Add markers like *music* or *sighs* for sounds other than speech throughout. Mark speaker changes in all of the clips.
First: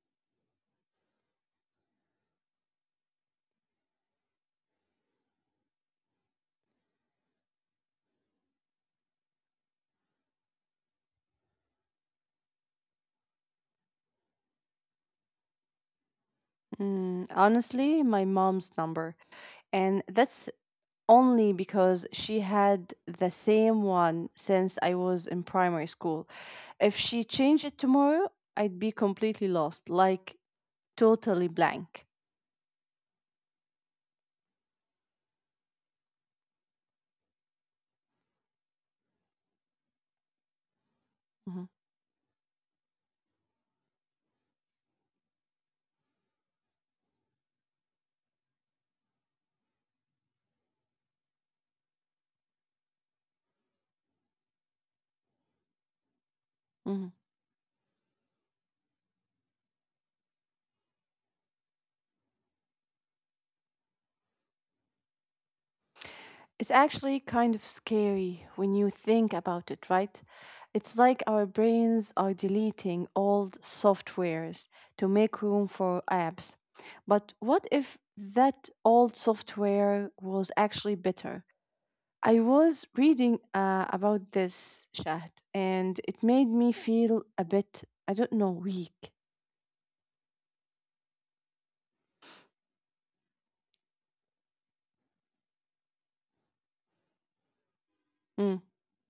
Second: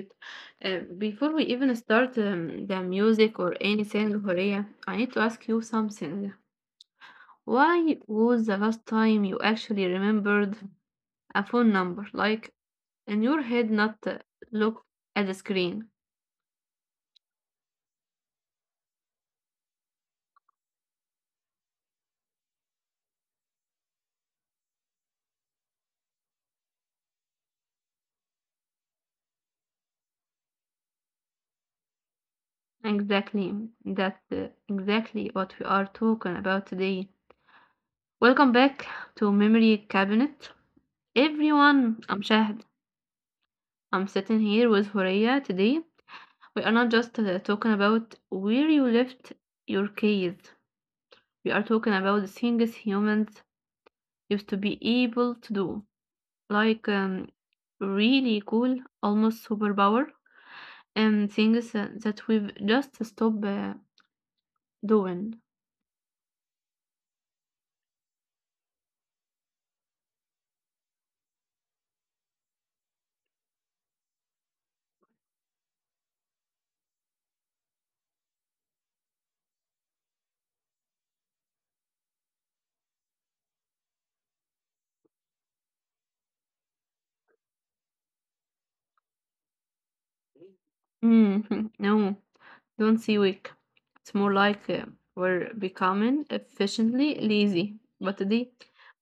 Speaker 1: wait. Before we even start the music or anything, Horea, I need to ask you something. Why was the last time you actually remembered a phone number? Like in your head, not look at the screen.
Speaker 2: Mm, honestly, my mom's number. And that's only because she had the same one since I was in primary school. If she changed it tomorrow, I'd be completely lost, like totally blank.
Speaker 1: Exactly, that's exactly what we are talking about today. Welcome back to Memory Cabinet.
Speaker 2: Mhm,
Speaker 1: Everyone, I'm Shahd. I'm sitting here with Horea today. We are not just talking about where you left your keys. We are talking about the things humans used to be able to do,
Speaker 2: mhm.
Speaker 1: like really cool, almost superpower, and things that we've just stopped doing.
Speaker 2: It's actually kind of scary when you think about it, right? It's like our brains are deleting old softwares to make room for apps. But what if that old software was actually better? I was reading about this, Shahd, and it made me feel a bit, I don't know, weak.
Speaker 1: Mm, *laughs* no, don't see weak. It's more like we're becoming efficiently lazy. But
Speaker 2: Hmm.
Speaker 1: today,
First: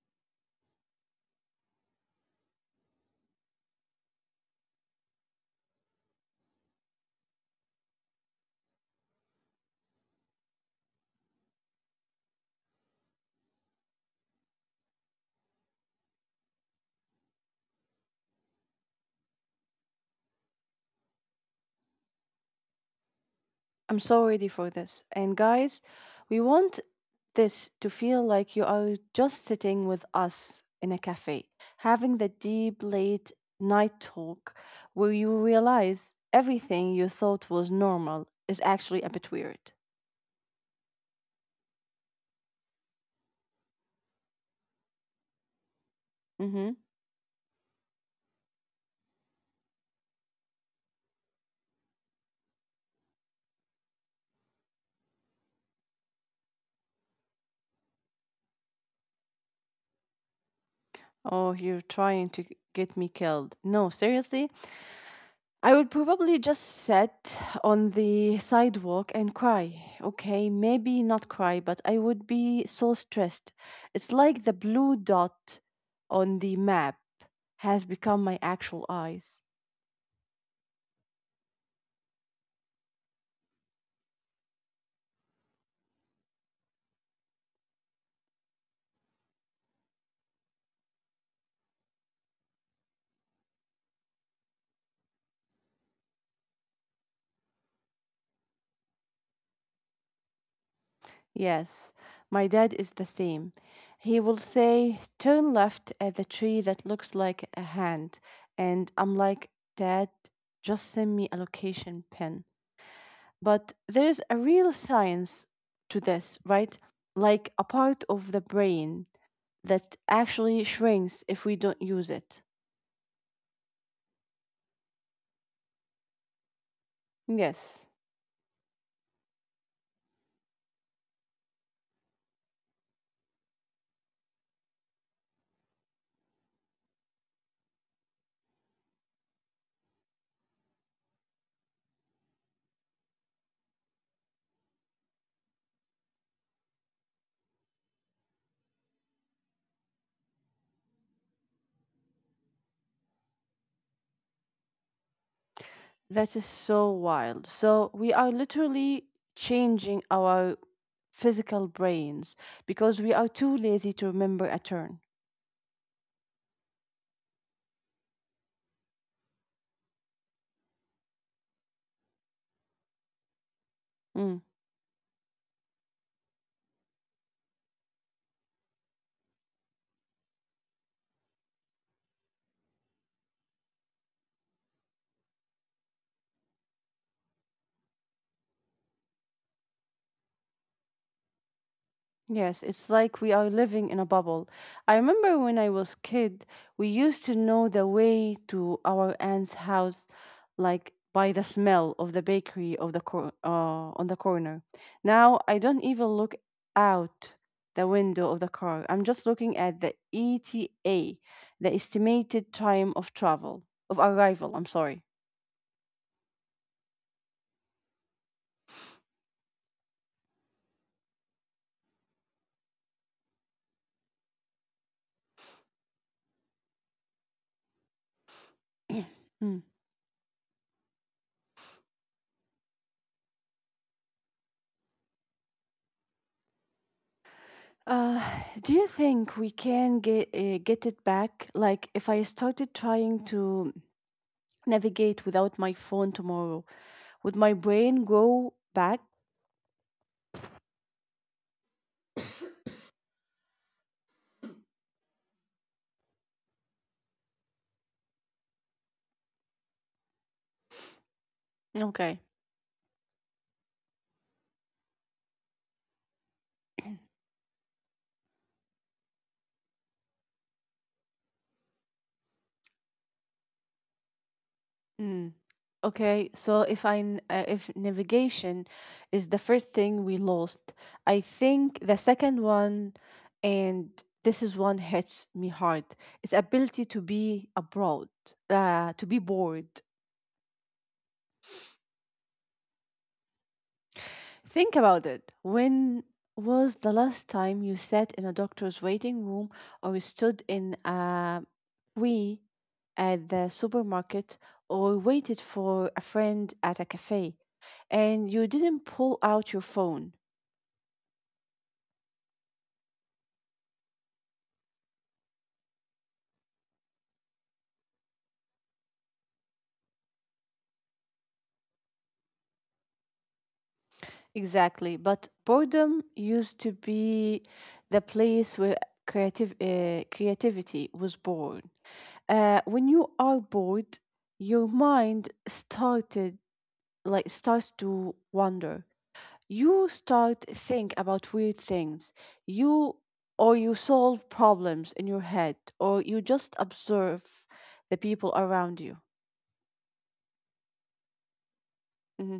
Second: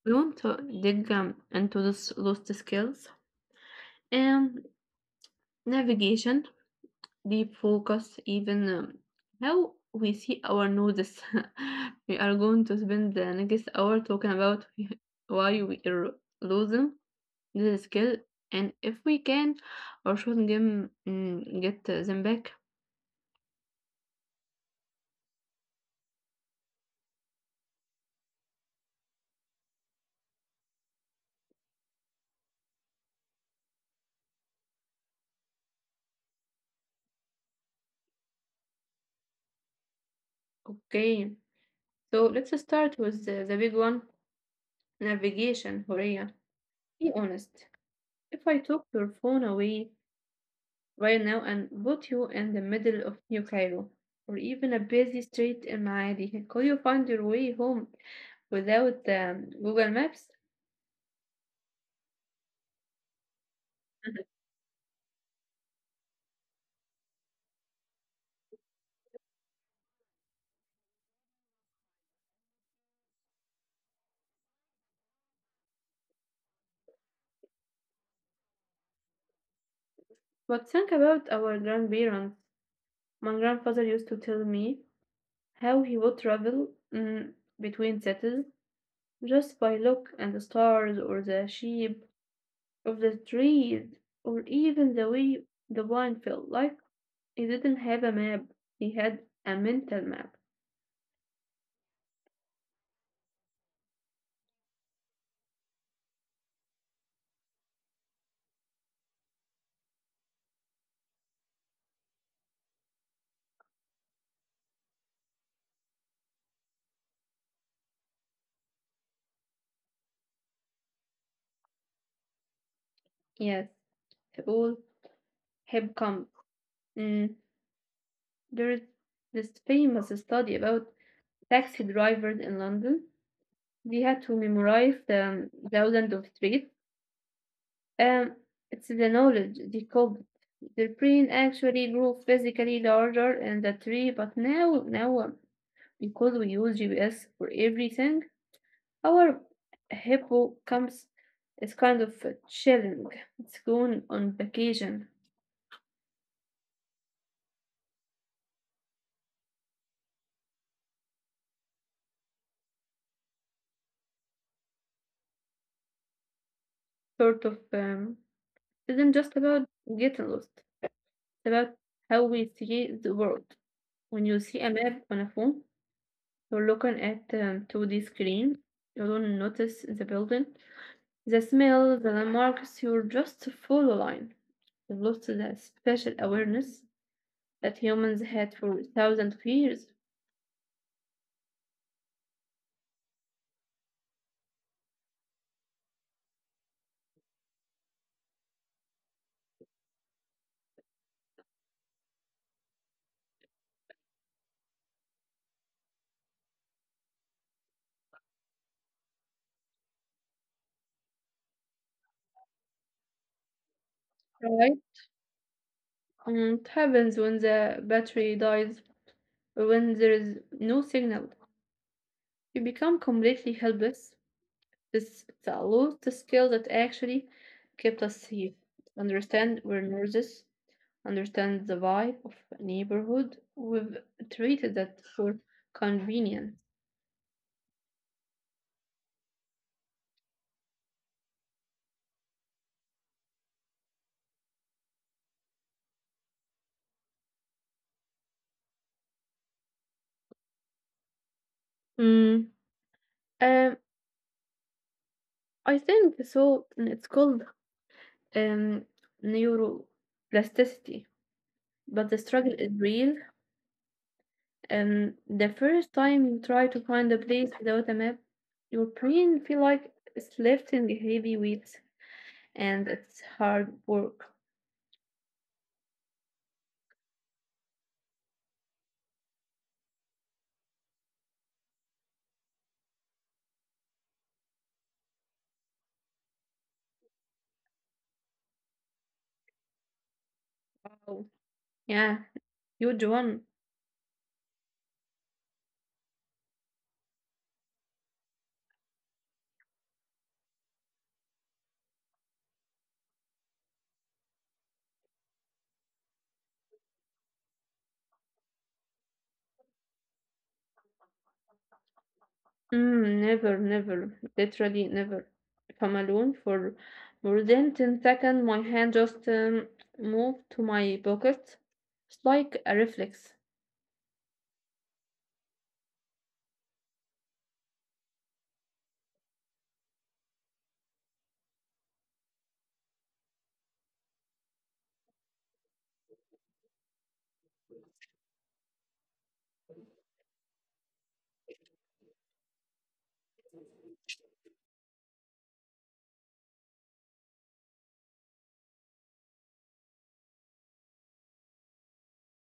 Speaker 1: we want to dig into those lost skills and navigation deep focus, even how we see our nodes. *laughs* We are going to spend the next hour talking about *laughs* why we are losing this skill and if we can or should them, get them back.
Speaker 2: I'm so ready for this. And guys, we want this to feel like you are just sitting with us in a cafe, having the deep late night talk where you realize everything you thought was normal is actually a bit weird.
Speaker 1: Okay, so let's start with the big one navigation, Horea.
Speaker 2: Mm-hmm.
Speaker 1: Be honest. If I took your phone away, right now and put you in the middle of New Cairo or even a busy street in Maadi. Could you find your way home without Google Maps?
Speaker 2: Oh, you're trying to get me killed. No, seriously, I would probably just sit on the sidewalk and cry. Okay, maybe not cry, but I would be so stressed. It's like the blue dot on the map has become my actual eyes.
Speaker 1: But think about our grandparents. My grandfather used to tell me how he would travel mm, between cities just by look and the stars or the sheep or the trees or even the way the wine felt like. He didn't have a map. He had a mental map.
Speaker 2: Yes, my dad is the same. He will say, turn left at the tree that looks like a hand. And I'm like, Dad, just send me a location pin. But there is a real science to this, right? Like a part of the brain that actually shrinks if we don't use it.
Speaker 1: Yes, all have come. Mm,
Speaker 2: Yes,
Speaker 1: there's this famous study about taxi drivers in London. They had to memorize thousands of streets. Um, it's the knowledge they called it. Their brain actually grew physically larger in the tree, but now because we use GPS for everything, our hippocampus is kind of chilling. It's going on vacation,
Speaker 2: that is so wild. So we are literally changing our physical brains because we are too lazy to remember a turn.
Speaker 1: sort of. Isn't just about getting lost. About how we see the world. When you
Speaker 2: Mm.
Speaker 1: see a map on a phone, you're looking at a 2D screen. You don't notice the building, the smell, the landmarks. You are just follow line. You've lost the special awareness that humans had for thousands of years.
Speaker 2: Yes, it's like we are living in a bubble. I remember when I was kid, we used to know the way to our aunt's house, like by the smell of the bakery of on the corner. Now I don't even look out the window of the car. I'm just looking at the ETA, the estimated time of travel of arrival. I'm
Speaker 1: Right?
Speaker 2: sorry.
Speaker 1: And it happens when the battery dies, or when there is no signal. You become completely helpless. This allowed the skill that actually kept us safe.
Speaker 2: *clears throat* Mm.
Speaker 1: Understand we're nurses, understand the vibe of a neighborhood. We've treated that for convenience.
Speaker 2: Uh, do you think we can get it back? Like, if I started trying to navigate without my phone tomorrow? Would my brain go back?
Speaker 1: Mm. Um, I think so. It's called um, neuroplasticity, but the
Speaker 2: Okay.
Speaker 1: struggle is real. And the first time you try to find a place without a map, your brain feel like it's lifting heavy weights, and it's hard work.
Speaker 2: Mm. Okay, so if if navigation is the first thing we lost, I think the second one, and this is one hits me hard. is ability to be bored.
Speaker 1: Wow. Yeah, huge one.
Speaker 2: Think about it. When was the last time you sat in a doctor's waiting room or you stood in a queue at the supermarket or waited for a friend at a cafe and you didn't pull out your phone?
Speaker 1: Mm, never, never, literally never. If I'm alone for more than 10 seconds, my hand just move to my pocket. It's like a reflex.
Speaker 2: Exactly. But boredom used to be the place where creativity was born. When you are bored, your mind started like starts to wonder. You start think about weird things you or you solve problems in your head, or you just observe the people around you. Hmm.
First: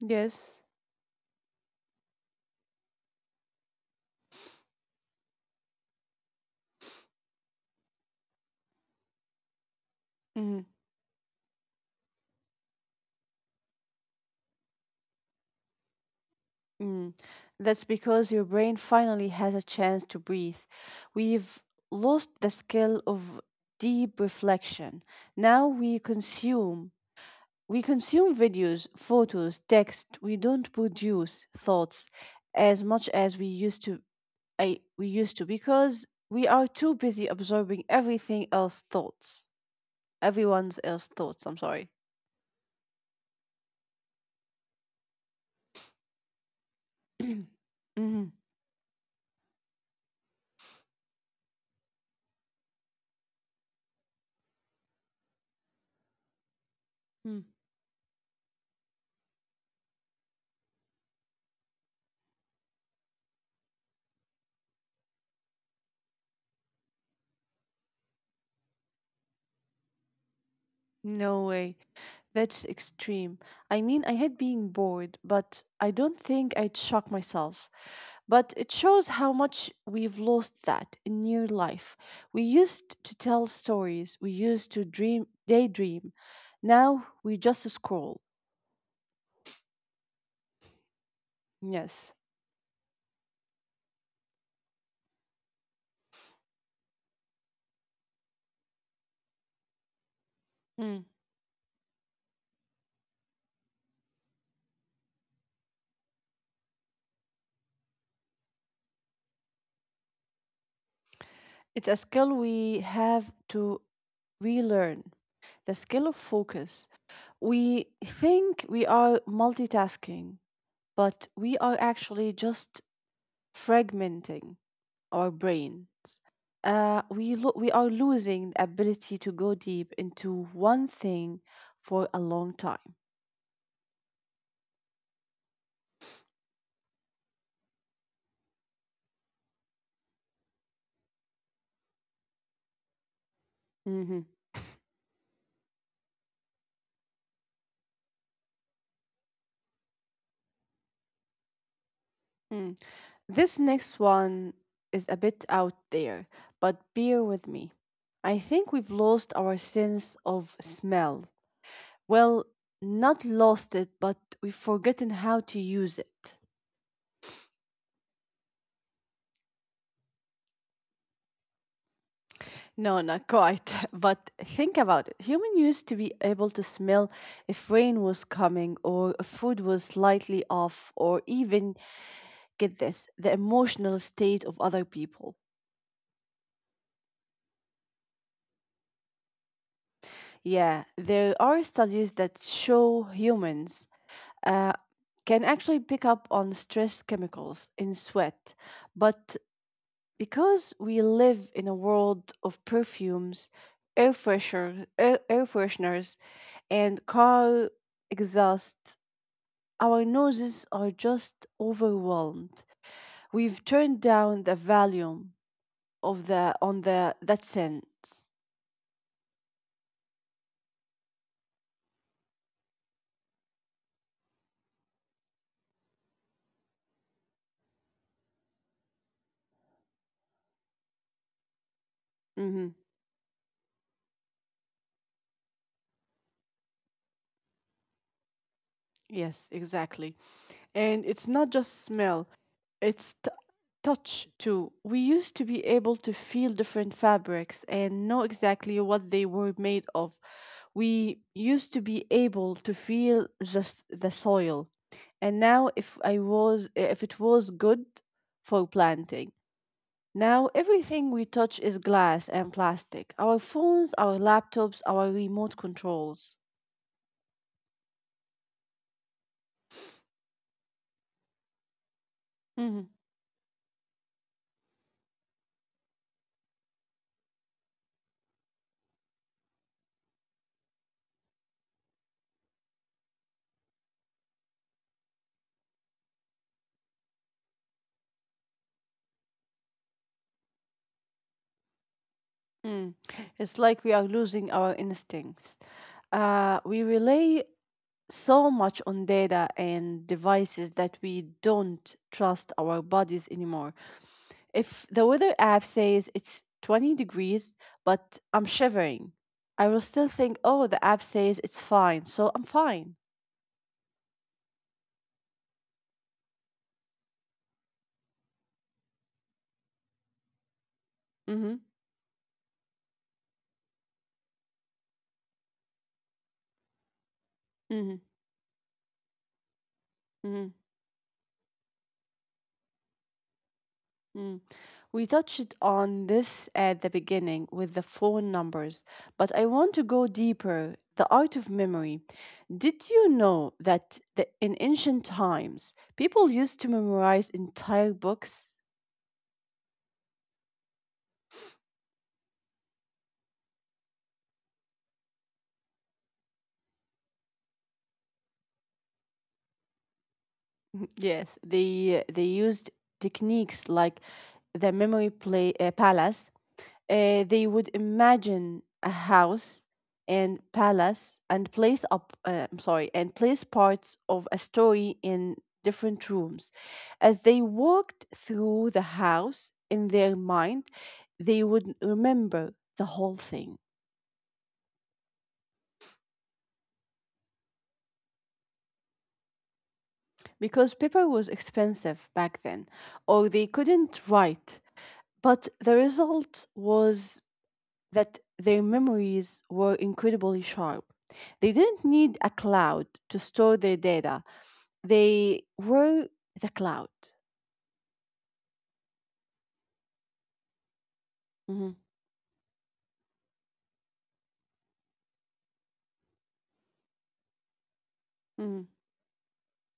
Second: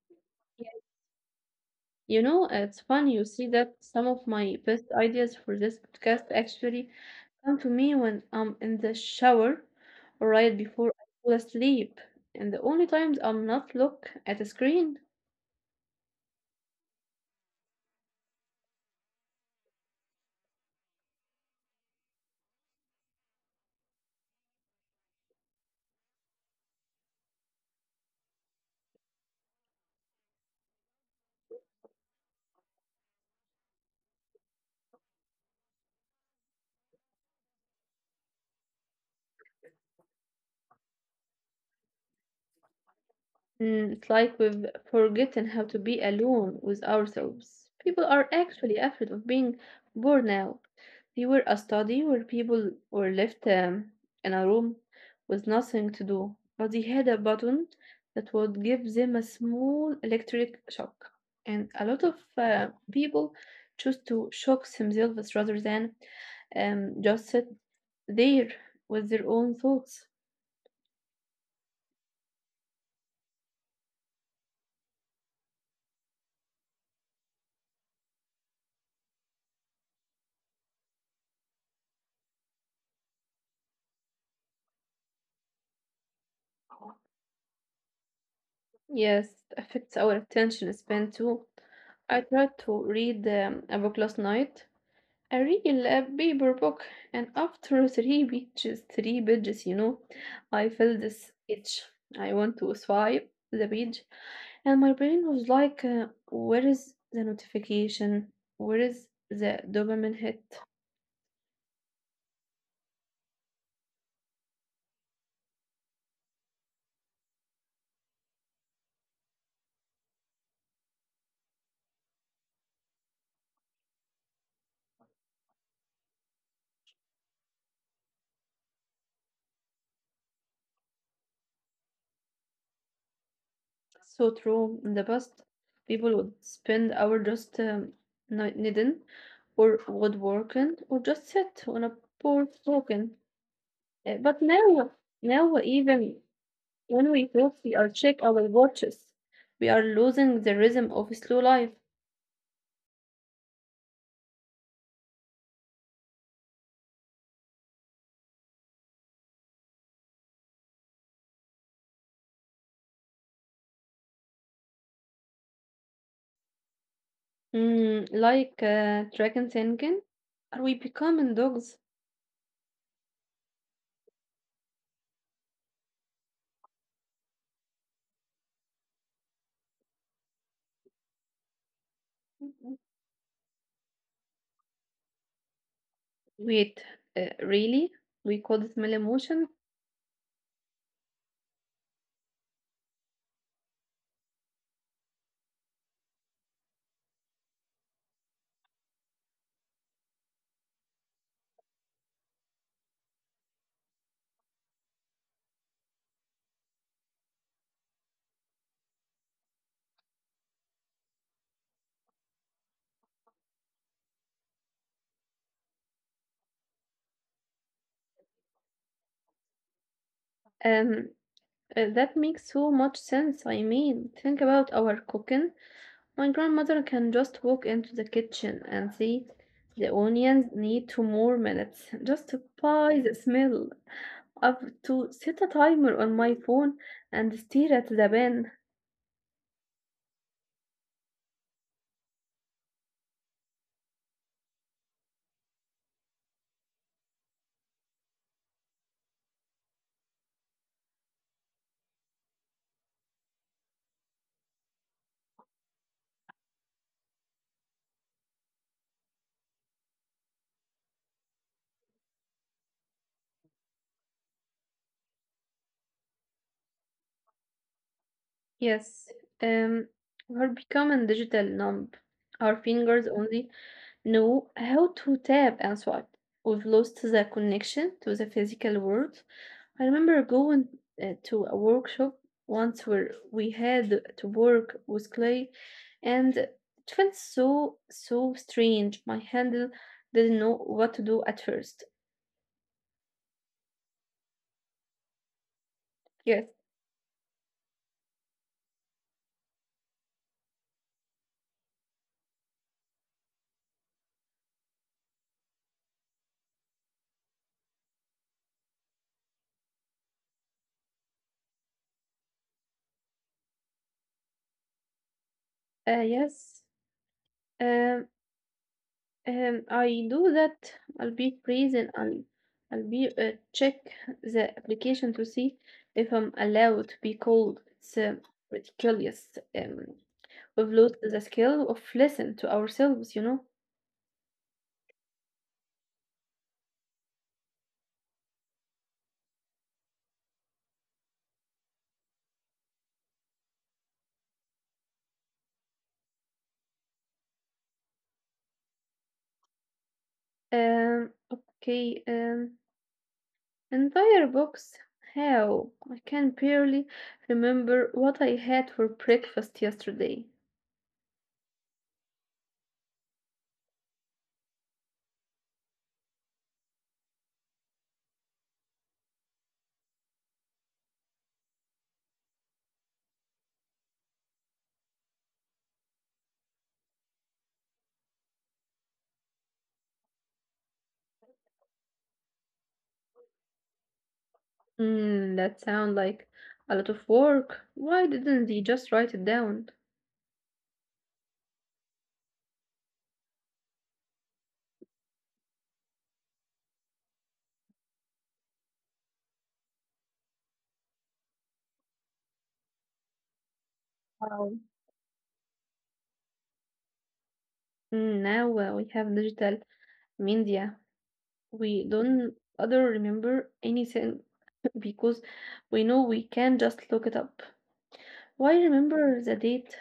Speaker 2: Yes.
Speaker 1: You know, it's funny you see that some of my best ideas for this podcast actually come to me when I'm in the shower or
Speaker 2: Hmm.
Speaker 1: right before I fall asleep. And the only times I'm not look at a screen.
Speaker 2: Mm, that's because your brain finally has a chance to breathe. We've lost the skill of deep reflection. Now we consume We consume videos, photos, text. We don't produce thoughts as much as we used to. Because we are too busy absorbing everything else thoughts. Everyone's else thoughts. I'm sorry. *clears throat*
Speaker 1: Mm, it's like we've forgotten how to be alone with ourselves. People
Speaker 2: Mhm.
Speaker 1: are actually afraid of being bored now. They were a study where people were left in a room with nothing to do, but they had a
Speaker 2: Mm.
Speaker 1: button that would give them a small electric shock. And a lot of people choose to shock themselves rather than just sit there with their own thoughts.
Speaker 2: No way. That's extreme. I mean, I hate being bored, but I don't think I'd shock myself. But it shows how much we've lost that in near life. We used to tell stories, we used to dream, daydream. Now we just scroll.
Speaker 1: Yes, it affects our attention span too.
Speaker 2: Yes.
Speaker 1: I tried to read a book last night, a real paper book, and after *laughs* three pages, you know, I felt
Speaker 2: Mm.
Speaker 1: this itch. I want to swipe the page, and my brain was like, "Where is the notification? Where is the dopamine hit?"
Speaker 2: It's a skill we have to relearn, the skill of focus. We think we are multitasking, but we are actually just fragmenting our brain. We are losing the ability to go deep into one thing for a long time.
Speaker 1: So true. In the past, people would spend hours just knitting or woodworking or just sit on a porch talking.
Speaker 2: Mhm.
Speaker 1: But now, now even when we talk, we are check our watches. We are losing the rhythm of slow life.
Speaker 2: Mm. This next one is a bit out there, but bear with me. I think we've lost our sense of smell. Well, not lost it, but we've forgotten how to use it.
Speaker 1: Mm, like dragon thinking, are we becoming dogs?
Speaker 2: No, not quite. *laughs* But think about it. Human used to be able to smell if rain was coming or if food was slightly off, or even, get this, the emotional state of other people.
Speaker 1: Wait, really? We could smell emotion?
Speaker 2: Yeah, there are studies that show humans uh, can actually pick up on stress chemicals in sweat. But because we live in a world of perfumes, air fresheners, and car exhaust. Our noses are just overwhelmed. We've turned down the volume of the on the that sense.
Speaker 1: Um, That makes so much sense. I mean, think about our cooking. My grandmother can just walk into the kitchen and see the onions need two more minutes *laughs* just
Speaker 2: Hmm.
Speaker 1: by the smell. I've to set a timer on my phone and stare at the bin.
Speaker 2: Yes, exactly. And it's not just smell; it's t- touch too. We used to be able to feel different fabrics and know exactly what they were made of. We used to be able to feel just the soil, and now if I was if it was good for planting. Now, everything we touch is glass and plastic, our phones, our laptops, our remote controls.
Speaker 1: Yes, um, we're becoming digital numb. Our
Speaker 2: Mhm,
Speaker 1: fingers only know how to tap and swipe. We've lost the connection to the physical world. I remember going to a workshop once where we had to work with clay and it felt so strange. My handle didn't know what to do at first.
Speaker 2: mm. It's like we are losing our instincts.
Speaker 1: Yes,
Speaker 2: We rely so much on data and devices that we don't trust our bodies anymore. If the weather app says it's 20 degrees, but I'm shivering, I will still think, oh, the app says it's fine, so I'm fine.
Speaker 1: yes. Um, I do that. I'll be
Speaker 2: Mm-hmm,
Speaker 1: freezing. I'll I'll be check the application to see if I'm allowed to be called.
Speaker 2: mm-hmm,
Speaker 1: It's ridiculous. Um,
Speaker 2: mm-hmm.
Speaker 1: we've lost the skill of listen to ourselves. You know.
Speaker 2: We touched on this at the beginning with the phone numbers, but I want to go deeper. The art of memory. Did you know that, the, in ancient times, people used to memorize entire books?
Speaker 1: Okay, entire box. How? I can barely remember what I had for breakfast yesterday.
Speaker 2: *laughs* Yes, they used techniques like the memory play palace. They would imagine a house and palace and place up I'm sorry, and place parts of a story in different rooms. As they walked through the house in their mind they would remember the whole thing,
Speaker 1: Hmm, that sounds like a lot of work. Why didn't they just write it down?
Speaker 2: because paper was expensive back then, or they couldn't write. But the result was that their memories were incredibly sharp. They didn't need a cloud to store their data,
Speaker 1: Wow.
Speaker 2: they were the cloud.
Speaker 1: Mm, now we have digital media.
Speaker 2: Mhm,
Speaker 1: We don't other remember anything *laughs* because we know we can just look it up. Why
Speaker 2: mhm,
Speaker 1: remember the date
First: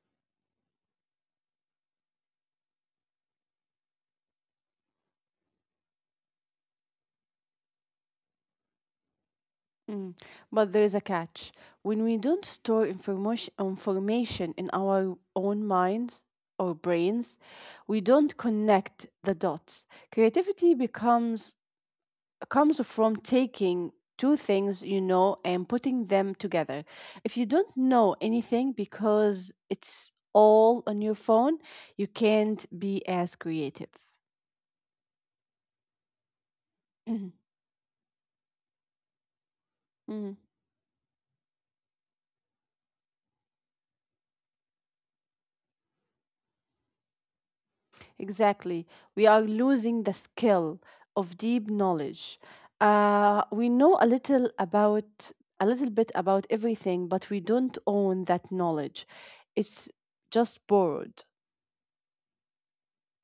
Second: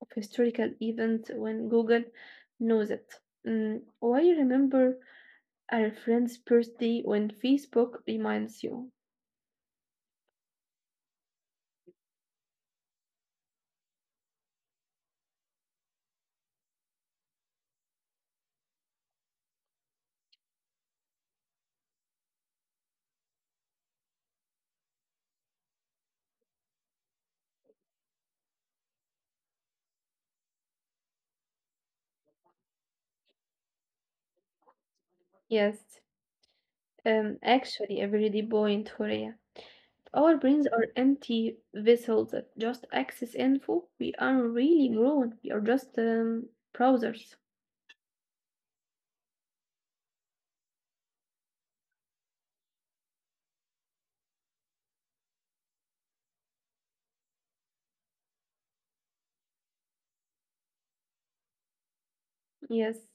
Speaker 1: of historical event when Google knows it. Mm, why remember a friend's birthday when Facebook reminds you?
Speaker 2: mhm. But there's a catch. When we don't store information in our own minds or brains, we don't connect the dots. Creativity becomes comes from taking two things you know and putting them together. If you don't know anything because it's all on your phone, you can't be as creative.
Speaker 1: Yes,
Speaker 2: Mhm,
Speaker 1: actually, a very deep point, Horea.
Speaker 2: mhm.
Speaker 1: Our brains are empty vessels that just access info. We aren't really grown. We are just browsers.
Speaker 2: Exactly. We are losing the skill of deep knowledge. We know a little bit about everything, but we don't own that knowledge. It's just borrowed.
Speaker 1: Yes.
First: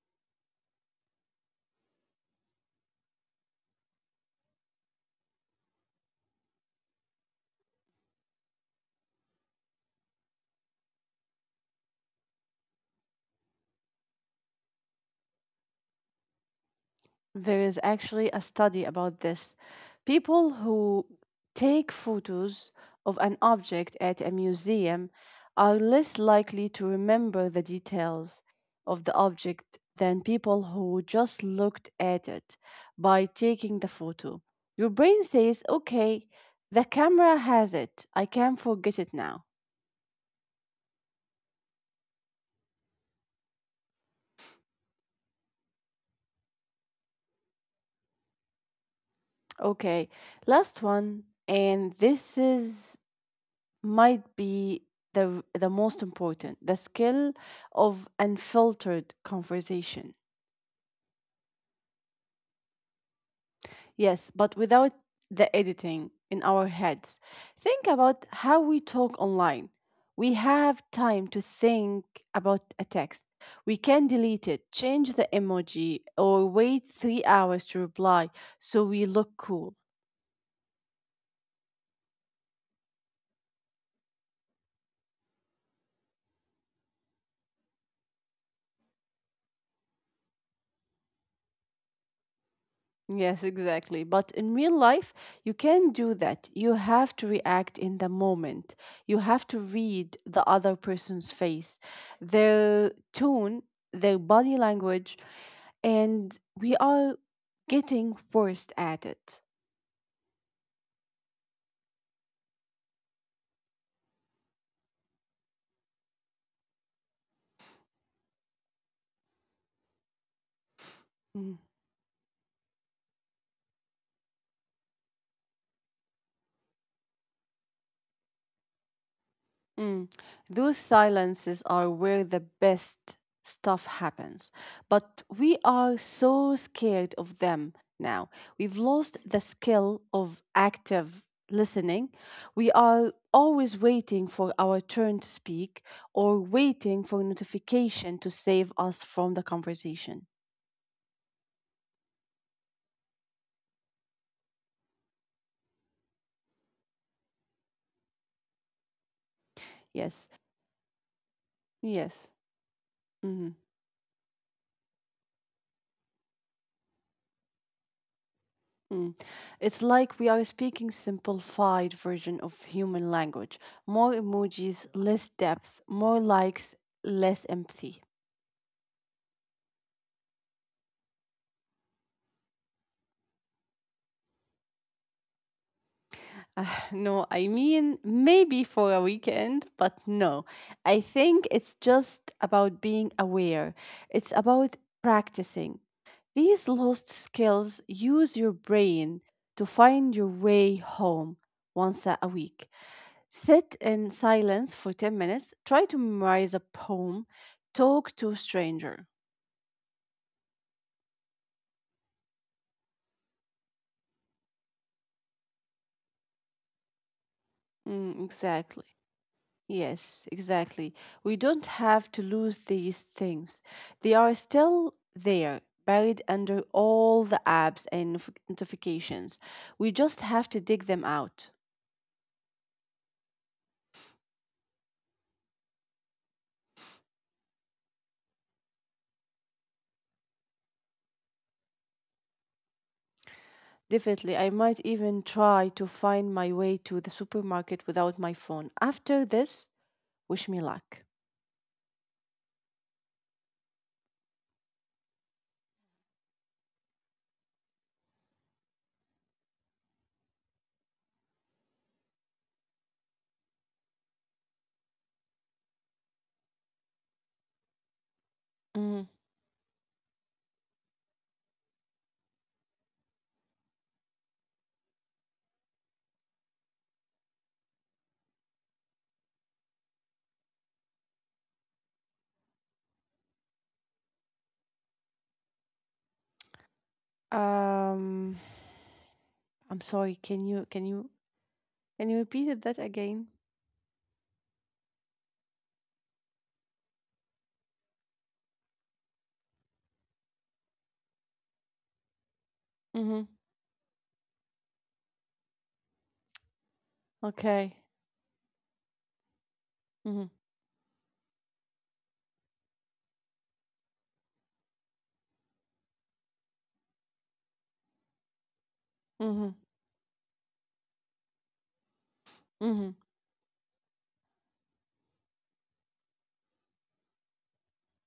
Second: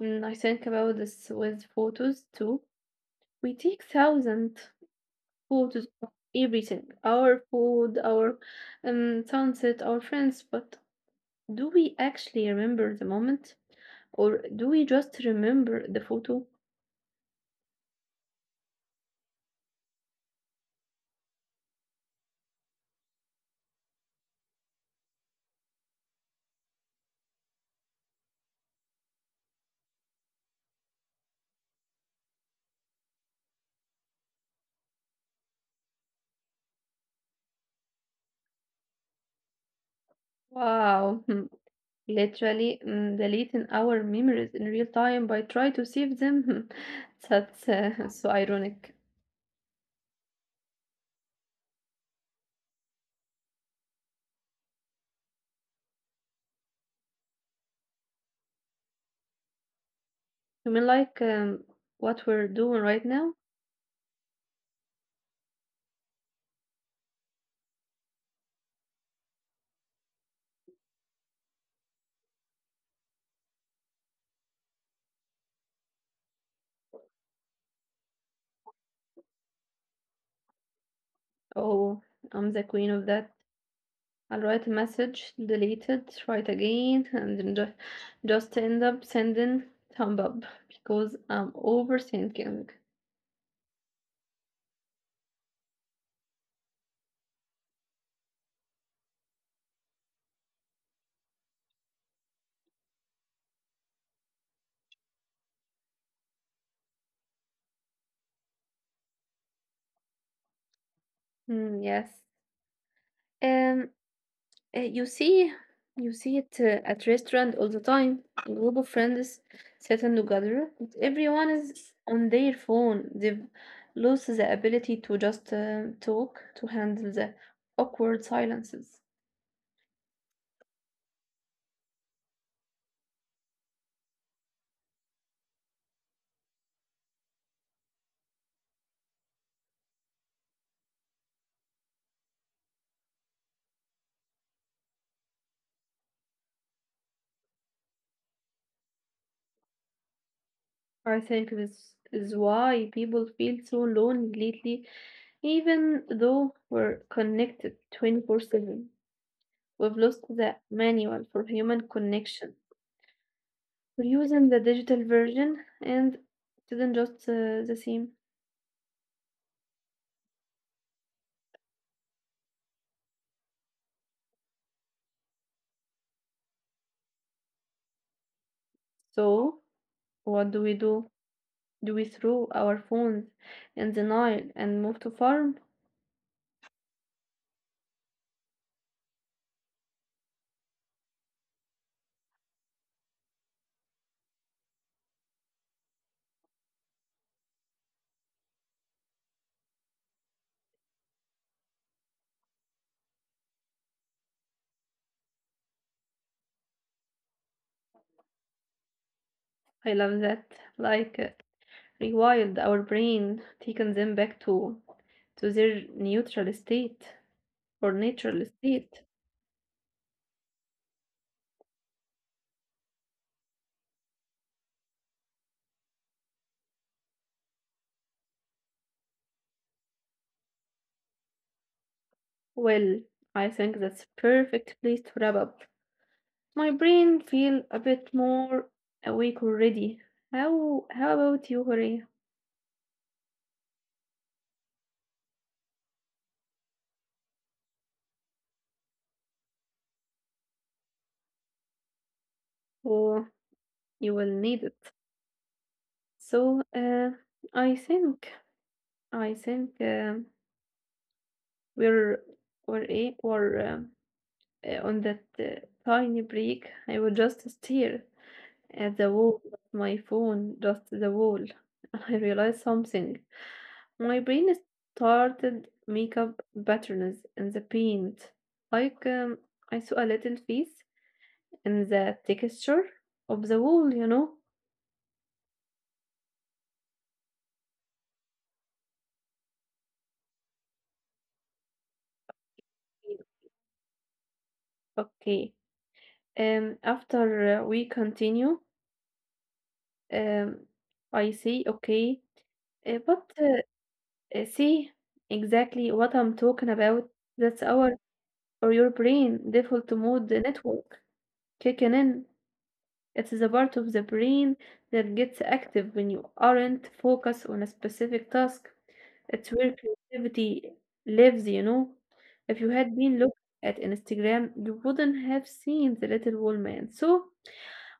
Speaker 1: Mm, I think about this with photos too. We take thousands food is everything, our food, our sunset, our friends. But do we actually remember the moment? Or do we just remember the photo?
Speaker 2: There is actually a study about this. People who take photos of an object at a museum are less likely to remember the details of the object than people who just looked at it. By taking the photo, your brain says, okay, the camera has it. I can't forget it now.
Speaker 1: Wow, hmm, literally deleting our memories in real time by trying to save them. *laughs* That's *laughs* so ironic.
Speaker 2: Okay, last one. And this is might be the the most important, the skill of unfiltered conversation.
Speaker 1: You mean like what we're doing right now?
Speaker 2: Yes, but without the editing in our heads. Think about how we talk online. We have time to think about a text. We can delete it, change the emoji, or wait 3 hours to reply so we look cool.
Speaker 1: Oh, I'm the queen of that. I will write a message, delete it, try it again, and then just end up sending thumb up because I'm overthinking.
Speaker 2: Yes, exactly. But in real life, you can't do that. You have to react in the moment. You have to read the other person's face, their tone, their body language, and we are getting worse at it.
Speaker 1: Mm, yes. Um, you see, you see it at restaurant all the time. A group of friends sitting together, but everyone
Speaker 2: Mm.
Speaker 1: is on their phone. They've lost the ability to just talk, to handle the awkward silences.
Speaker 2: Mm. Those silences are where the best stuff happens. But we are so scared of them now. We've lost the skill of active listening. We are always waiting for our turn to speak, or waiting for notification to save us from the conversation.
Speaker 1: I think this is why people feel so lonely lately, even though we're connected 24/7. We've lost
Speaker 2: Yes.
Speaker 1: the manual for human
Speaker 2: Yes.
Speaker 1: connection.
Speaker 2: Mhm.
Speaker 1: We're using the digital version and didn't just the same.
Speaker 2: Mm. It's like we are speaking simplified version of human language. More emojis, less depth, more likes, less empathy.
Speaker 1: So, what do we do? Do we throw our phones in the Nile and move to farm?
Speaker 2: Uh, no, I mean maybe for a weekend, but no. I think it's just about being aware. It's about practicing. These lost skills, use your brain to find your way home once a week. Sit in silence for 10 minutes. Try to memorize a poem. Talk to a stranger.
Speaker 1: I love that. Like, rewild our brain, taking them back to their neutral state. For
Speaker 2: Mm,
Speaker 1: natural
Speaker 2: exactly.
Speaker 1: state.
Speaker 2: Yes, exactly. We don't have to lose these things. They are still there, buried under all the apps and notifications. We just have to dig them out.
Speaker 1: Well, I think that's a perfect place to wrap up. My brain feel a bit more awake already. How about you, Hori?
Speaker 2: Definitely, I might even try to find my way to the supermarket without my phone. After this, wish me luck.
Speaker 1: Oh, you will need it. So, I think I think we're we're a or on that tiny break. I will just stare at
Speaker 2: Mm.
Speaker 1: the wall, my phone, just the wall. *laughs* I realized something. My brain started makeup patterns in the paint. Like I saw a little face in the texture of the wall, you know.
Speaker 2: Um. I'm sorry. Can you repeat it that again?
Speaker 1: Okay. After we continue, um, I say okay,
Speaker 2: Mm-hmm.
Speaker 1: but see exactly what I'm talking about. That's
Speaker 2: Okay.
Speaker 1: our or your brain default
Speaker 2: Mm-hmm.
Speaker 1: mode network kicking in. It is a part of the brain that gets active when you aren't focused on a specific task. It's
Speaker 2: Mm-hmm.
Speaker 1: where creativity lives, you know. If you
Speaker 2: Mm-hmm.
Speaker 1: had been looking at Instagram, you wouldn't have seen the little old man. So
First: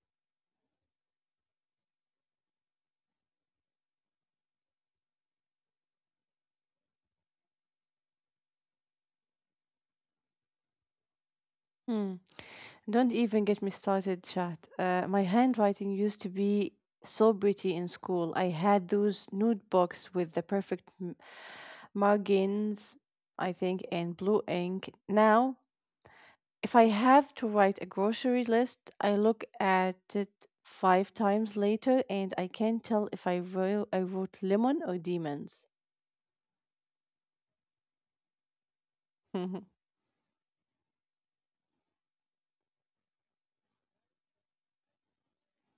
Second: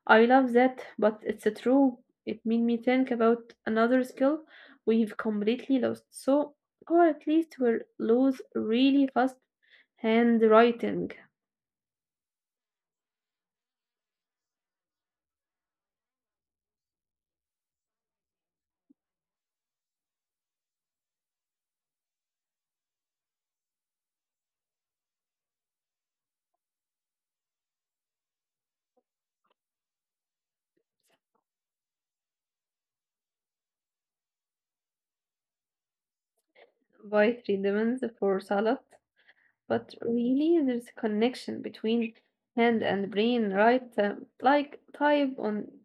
Speaker 1: I love that, but it's a true. It made me think about another skill we've completely lost. So, or at least we'll lose really fast handwriting
Speaker 2: Mm. Don't even get me started, chat. My handwriting used to be so pretty in school. I had those notebooks with the perfect margins, I think, and blue ink. Now, if I have to write a grocery list, I look at it 5 times later and I can't tell if I wrote, I wrote lemon or demons.
Speaker 1: by three demons for salad.
Speaker 2: *laughs*
Speaker 1: But really, there's a connection between hand and brain, right? Like type on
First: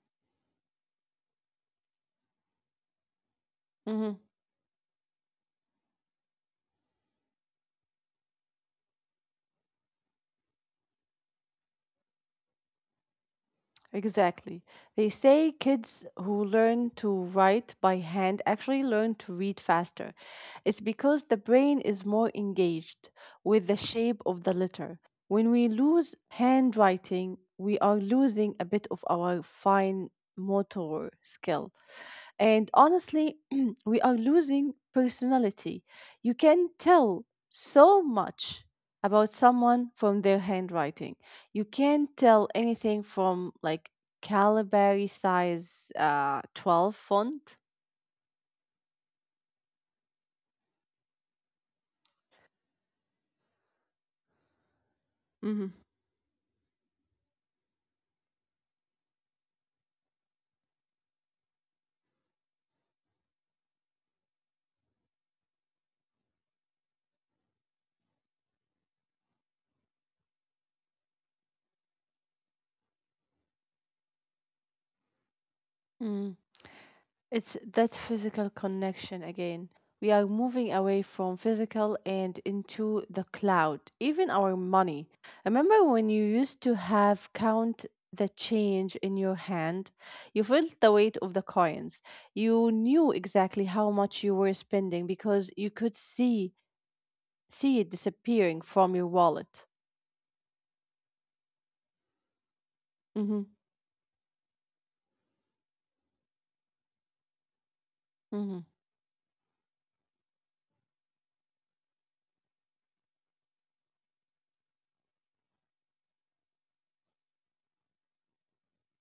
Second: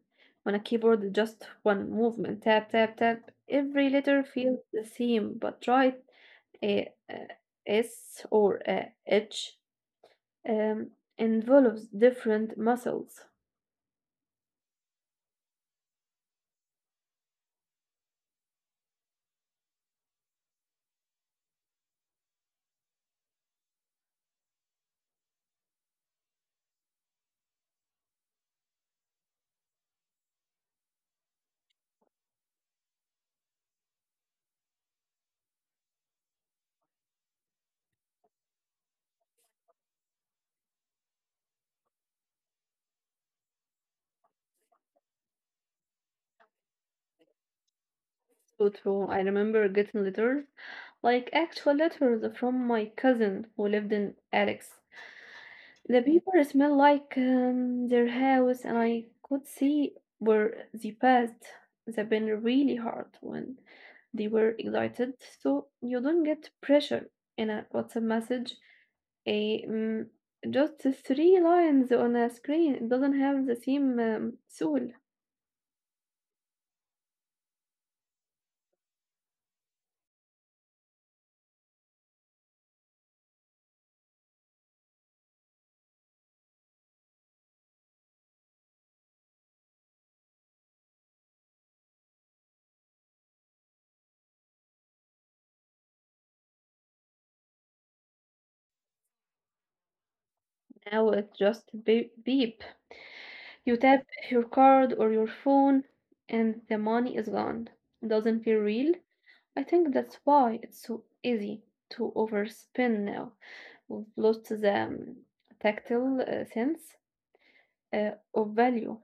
Speaker 1: on a keyboard, just one movement, tap, tap, tap. Every
Speaker 2: Mhm.
Speaker 1: letter feels the same, but right, a S or a H um, involves different muscles.
Speaker 2: Exactly. They say kids who learn to write by hand actually learn to read faster. It's because the brain is more engaged with the shape of the letter. When we lose handwriting, we are losing a bit of our fine motor skill. And honestly, *clears throat* we are losing personality. You can tell so much about someone from their handwriting. You can't tell anything from like Calibari size 12 font.
Speaker 1: So true. I remember getting letters, like actual letters from my cousin who lived in Alex.
Speaker 2: Hmm.
Speaker 1: The paper smelled like their house, and I could see where they passed. They've been really hard when they were excited, so you don't get pressure in a WhatsApp message. A just three lines on a screen. It doesn't have the same soul.
Speaker 2: Mm. It's that physical connection again. We are moving away from physical and into the cloud, even our money. Remember when you used to have count the change in your hand? You felt the weight of the coins. You knew exactly how much you were spending because you could see it disappearing from your wallet.
Speaker 1: Now it just beep, beep. You tap your card or your phone and the money is gone. It doesn't feel
Speaker 2: Mhm.
Speaker 1: real. I think that's why it's so easy to overspend now. We've lost the tactile sense of value.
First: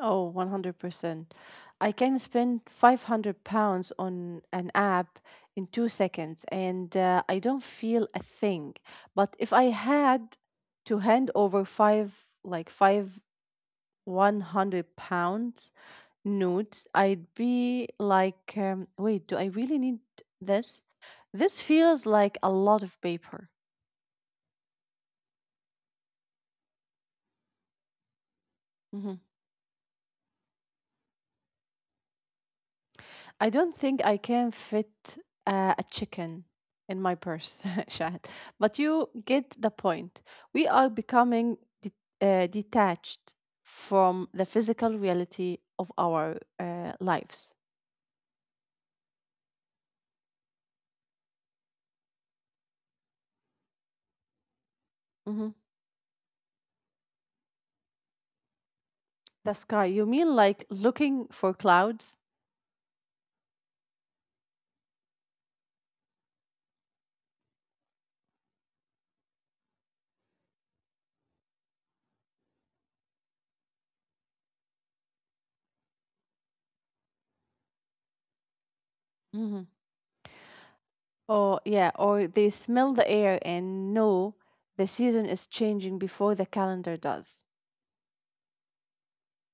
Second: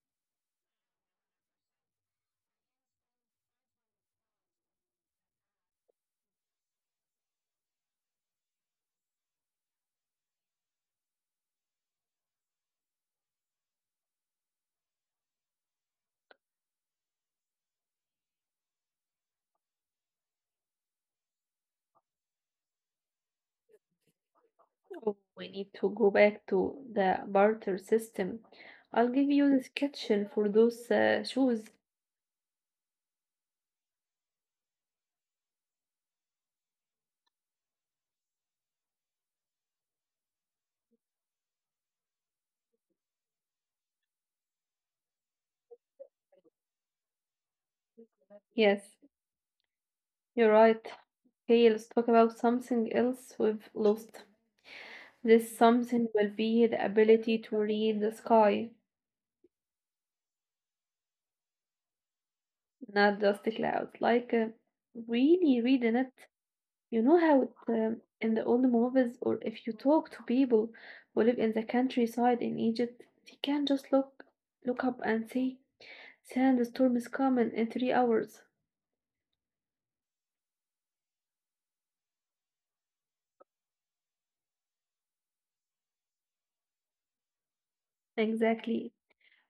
Speaker 2: Oh, 100%. I can spend £500 on an app in 2 seconds and I don't feel a thing. But if I had to hand over five 100 pounds nudes, I'd be like, wait, do I really need this? This feels like a lot of paper.
Speaker 1: Oh, we need to go back to the barter system. I'll
Speaker 2: Mm-hmm.
Speaker 1: give you this kitchen for those shoes.
Speaker 2: I don't think I can fit a chicken in my purse, *laughs* Shahad. But you get the point. We are becoming detached from the physical reality of our lives.
Speaker 1: Yes, you're right. Okay, let's talk about something else we've lost.
Speaker 2: Hmm.
Speaker 1: This something will be the ability to read the sky,
Speaker 2: The sky. You mean like looking for clouds?
Speaker 1: not just the clouds. Like really reading it. You know how it, in the old movies, or if you talk to people who live in the countryside in Egypt, they can just look up and say, "Sandstorm is coming in 3 hours."
Speaker 2: Hmm. Or yeah, or they smell the air and know the season is changing before the calendar does.
Speaker 1: Exactly.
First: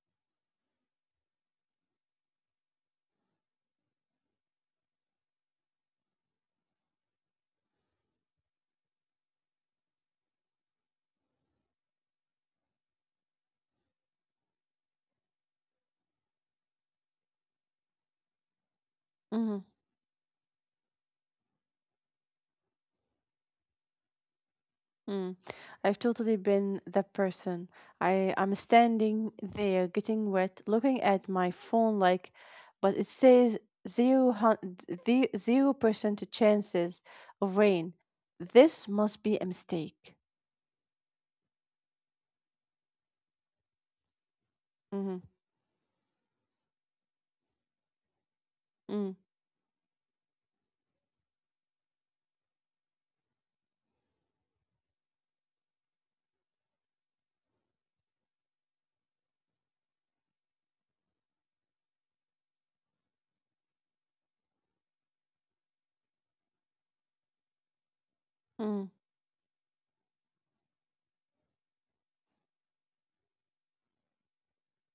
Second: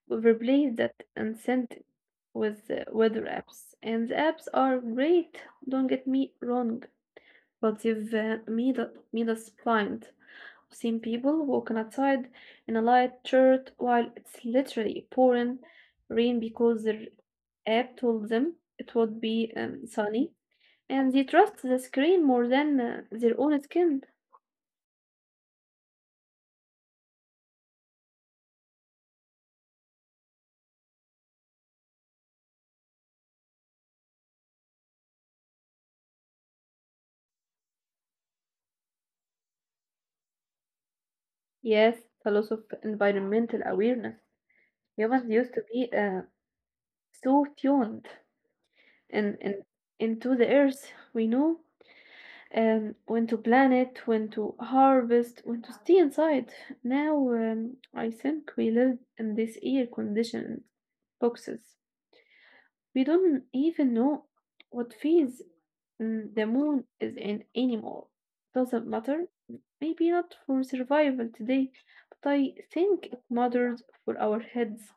Speaker 1: We've replaced that and sent it with weather apps, and the apps are great. Don't get me wrong, but they've made us blind. I've seen people walking outside in a light shirt while it's literally pouring rain because their app told them it would be
Speaker 2: Mhm.
Speaker 1: sunny, and they trust the screen more than their own skin.
Speaker 2: Mm. I've totally been that person. I'm standing there getting wet, looking at my phone like, but it says zero hun- the 0% chances of rain. This must be a mistake.
Speaker 1: Yes, it's a loss of environmental awareness.
Speaker 2: Mm-hmm.
Speaker 1: Humans used to be so tuned
Speaker 2: Mm,
Speaker 1: in, in, into the earth we know when to plan it, when to harvest, when to stay inside. Now, I think we live in these air conditioned boxes. We don't even know what phase the moon is in anymore. Doesn't
Speaker 2: mm,
Speaker 1: matter. Maybe not for survival today, but I think it matters for our heads.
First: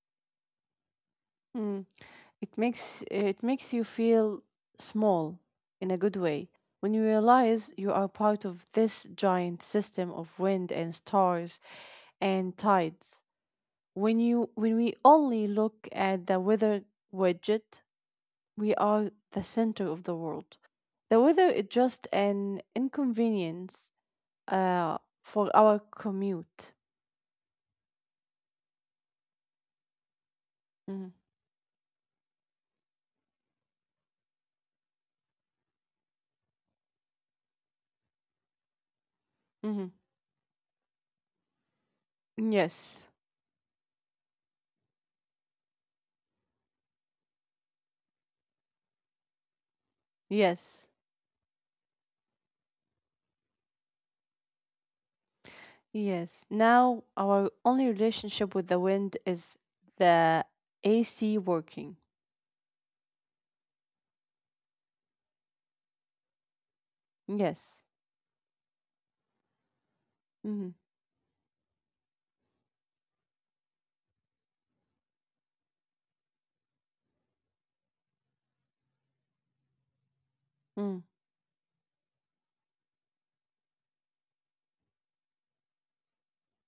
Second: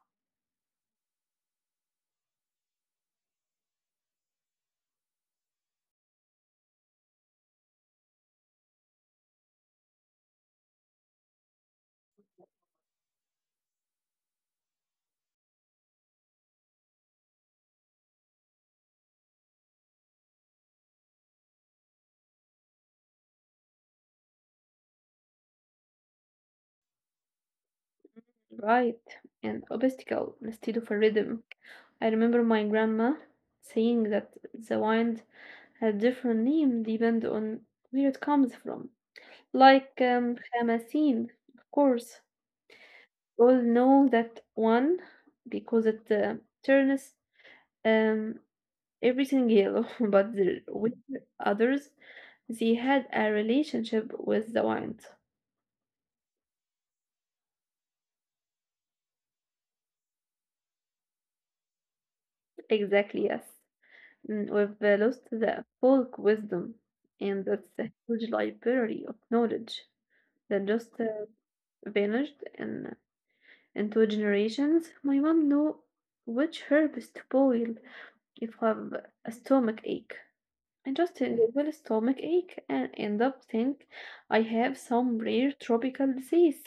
Speaker 2: mm. It makes you feel small in a good way when you realize you are part of this giant system of wind and stars and tides. When we only look at the weather widget, we are the center of the world. The weather is just an inconvenience uh, for our commute.
Speaker 1: Right, an obstacle instead of a
Speaker 2: Mhm,
Speaker 1: rhythm. I remember my grandma saying that the wind had different name depend on where it comes from.
Speaker 2: mhm.
Speaker 1: Like Hamasine, of course.
Speaker 2: Yes,
Speaker 1: We all know that one because it turns um, everything yellow, *laughs* but the,
Speaker 2: yes,
Speaker 1: with others, they had a relationship with the wind.
Speaker 2: yes. Now our only relationship with the wind is the AC working.
Speaker 1: Exactly, yes. Mm, we've lost the folk wisdom, and that's
Speaker 2: Yes.
Speaker 1: a huge library of knowledge
Speaker 2: Mm-hmm.
Speaker 1: that just vanished in, into generations. My mom knew which herbs to boil if I have a stomach ache. I just Google stomach ache and end up think I have some rare tropical disease.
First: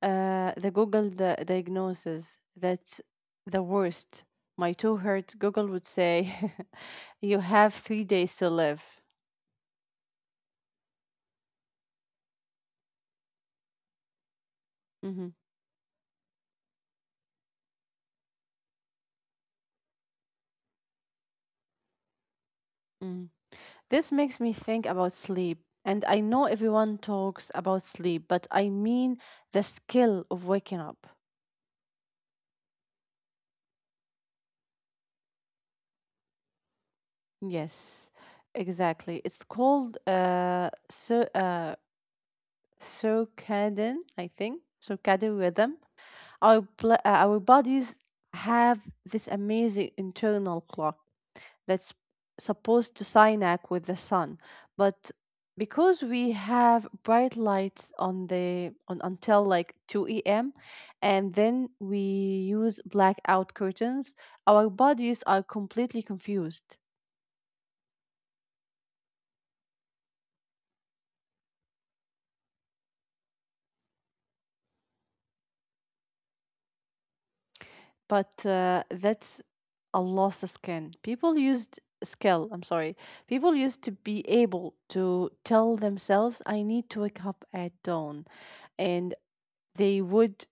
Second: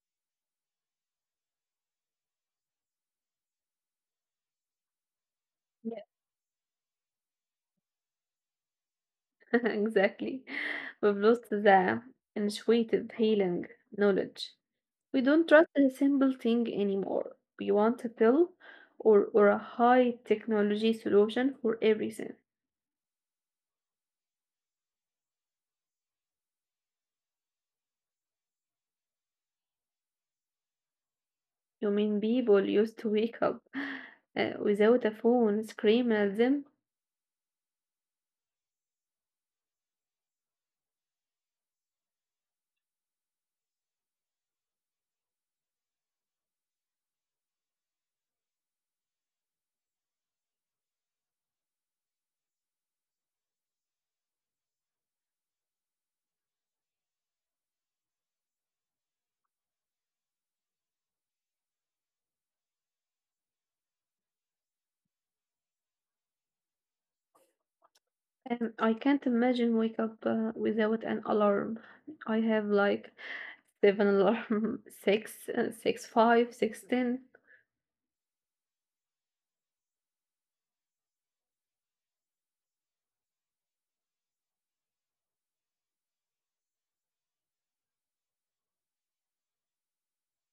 Speaker 2: The Google the diagnosis, that's the worst. My toe hurt. Google would
Speaker 1: Yeah,
Speaker 2: say, *laughs* "You have 3 days to live."
Speaker 1: *laughs* exactly. We've lost the intuitive healing knowledge. We
Speaker 2: Hmm.
Speaker 1: don't trust a simple thing anymore. We want a pill or a high technology solution for everything.
Speaker 2: Mm. This makes me think about sleep, and I know everyone talks about sleep, but I mean the skill of waking up.
Speaker 1: You mean people used to wake up without a phone, scream at them.
Speaker 2: Yes, exactly. It's called so, circadian, I think, circadian rhythm. Our bodies have this amazing internal clock that's supposed to sync with the sun, but because we have bright lights on until like 2 a.m. and then we use blackout curtains, our bodies are completely confused.
Speaker 1: And I can't imagine wake up without an alarm. I have like seven alarm, *laughs* six, six, five, six, ten.
Speaker 2: But that's a lost skin. People used skill, I'm sorry. People used to be able to tell themselves I need to wake up at dawn and they would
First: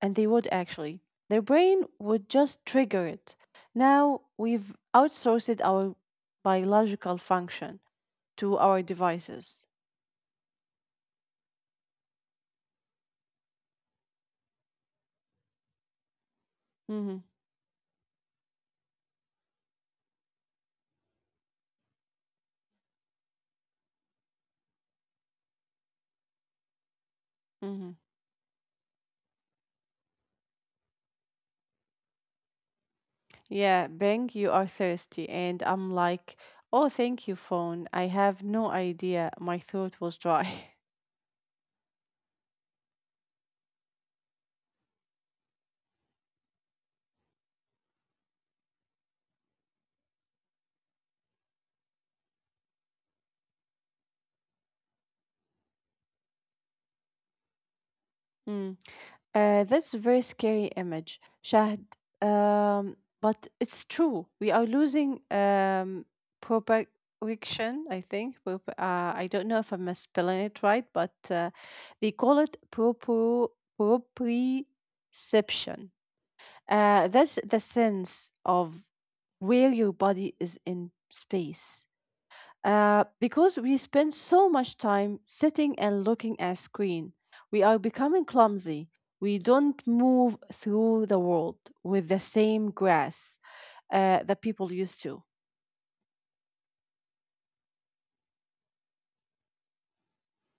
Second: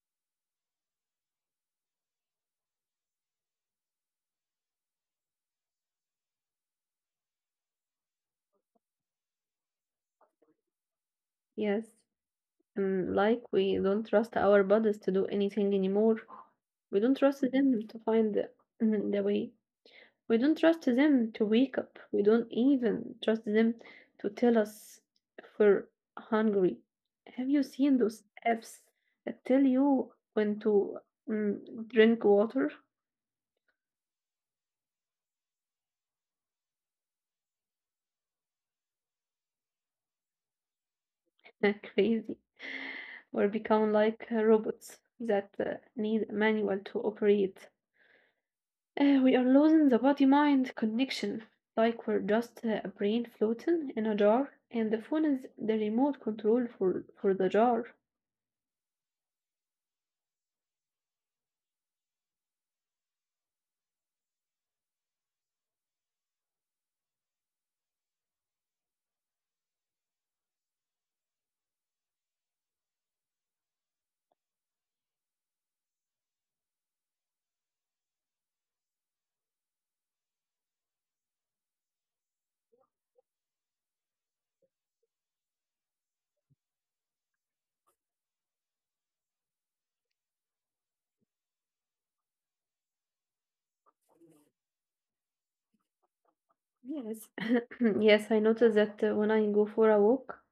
Speaker 2: and they would actually. Their brain would just trigger it. Now we've outsourced our biological function to our devices.
Speaker 1: Yes, and like we don't trust our bodies to do anything anymore. We don't
Speaker 2: Mm-hmm.
Speaker 1: trust them to find the, *laughs* the way. We don't trust them to wake up. We don't even trust them to tell us if we're hungry. Have you
Speaker 2: Mm-hmm.
Speaker 1: seen those apps that tell you when to mm, drink water?
Speaker 2: Yeah, Bang, you are thirsty. And I'm like, oh, thank you, phone. I have no idea. My throat was dry. *laughs*
Speaker 1: *laughs* Crazy. Or become like robots that need a manual to operate. We are losing the body mind connection, like we're just a brain floating in a jar, and the phone is the remote control for the jar.
Speaker 2: Mm. That's a very scary image, Shahd. But it's true. We are losing propagation, I think. I don't know if I'm spelling it right, but they call it proprioception. That's the sense of where your body is in space. Because we spend so much time sitting and looking at screen, we are becoming clumsy. We don't move through the world with the same grace that people used to.
Speaker 1: Yes, *clears throat* yes, I noticed that when I go for a walk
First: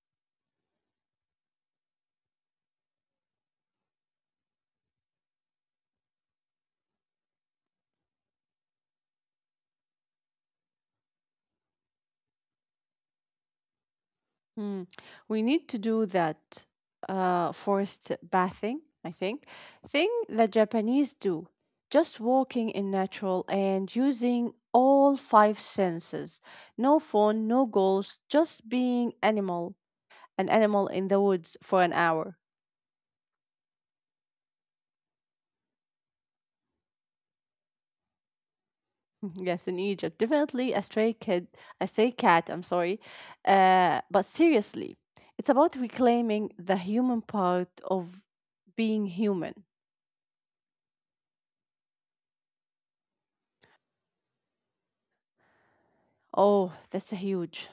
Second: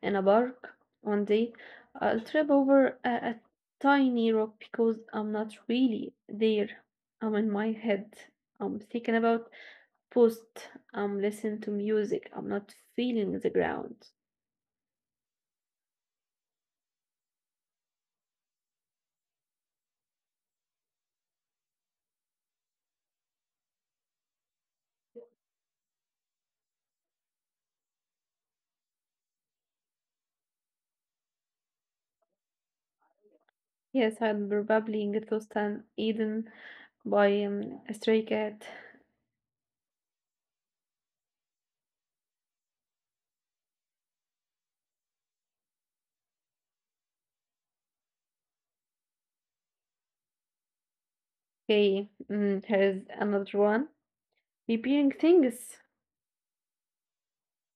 Speaker 1: in a park one day, I'll trip over a tiny rock because I'm not really there. I'm in my head. I'm thinking about post. I'm listening to music. I'm not feeling the ground.
Speaker 2: Hmm. We need to do that forest bathing, I think, thing that Japanese do. Just walking in natural and using all five senses. No phone, no goals, just being animal an animal in the woods for an hour.
Speaker 1: Yes, I'd probably get lost and eaten by a stray cat.
Speaker 2: *laughs* Yes, in Egypt, definitely a stray kid, a stray cat. I'm sorry, but seriously, it's about reclaiming the human part of being human.
Speaker 1: Okay, mm, here's another one. Repairing things?
Speaker 2: Oh, that's a huge.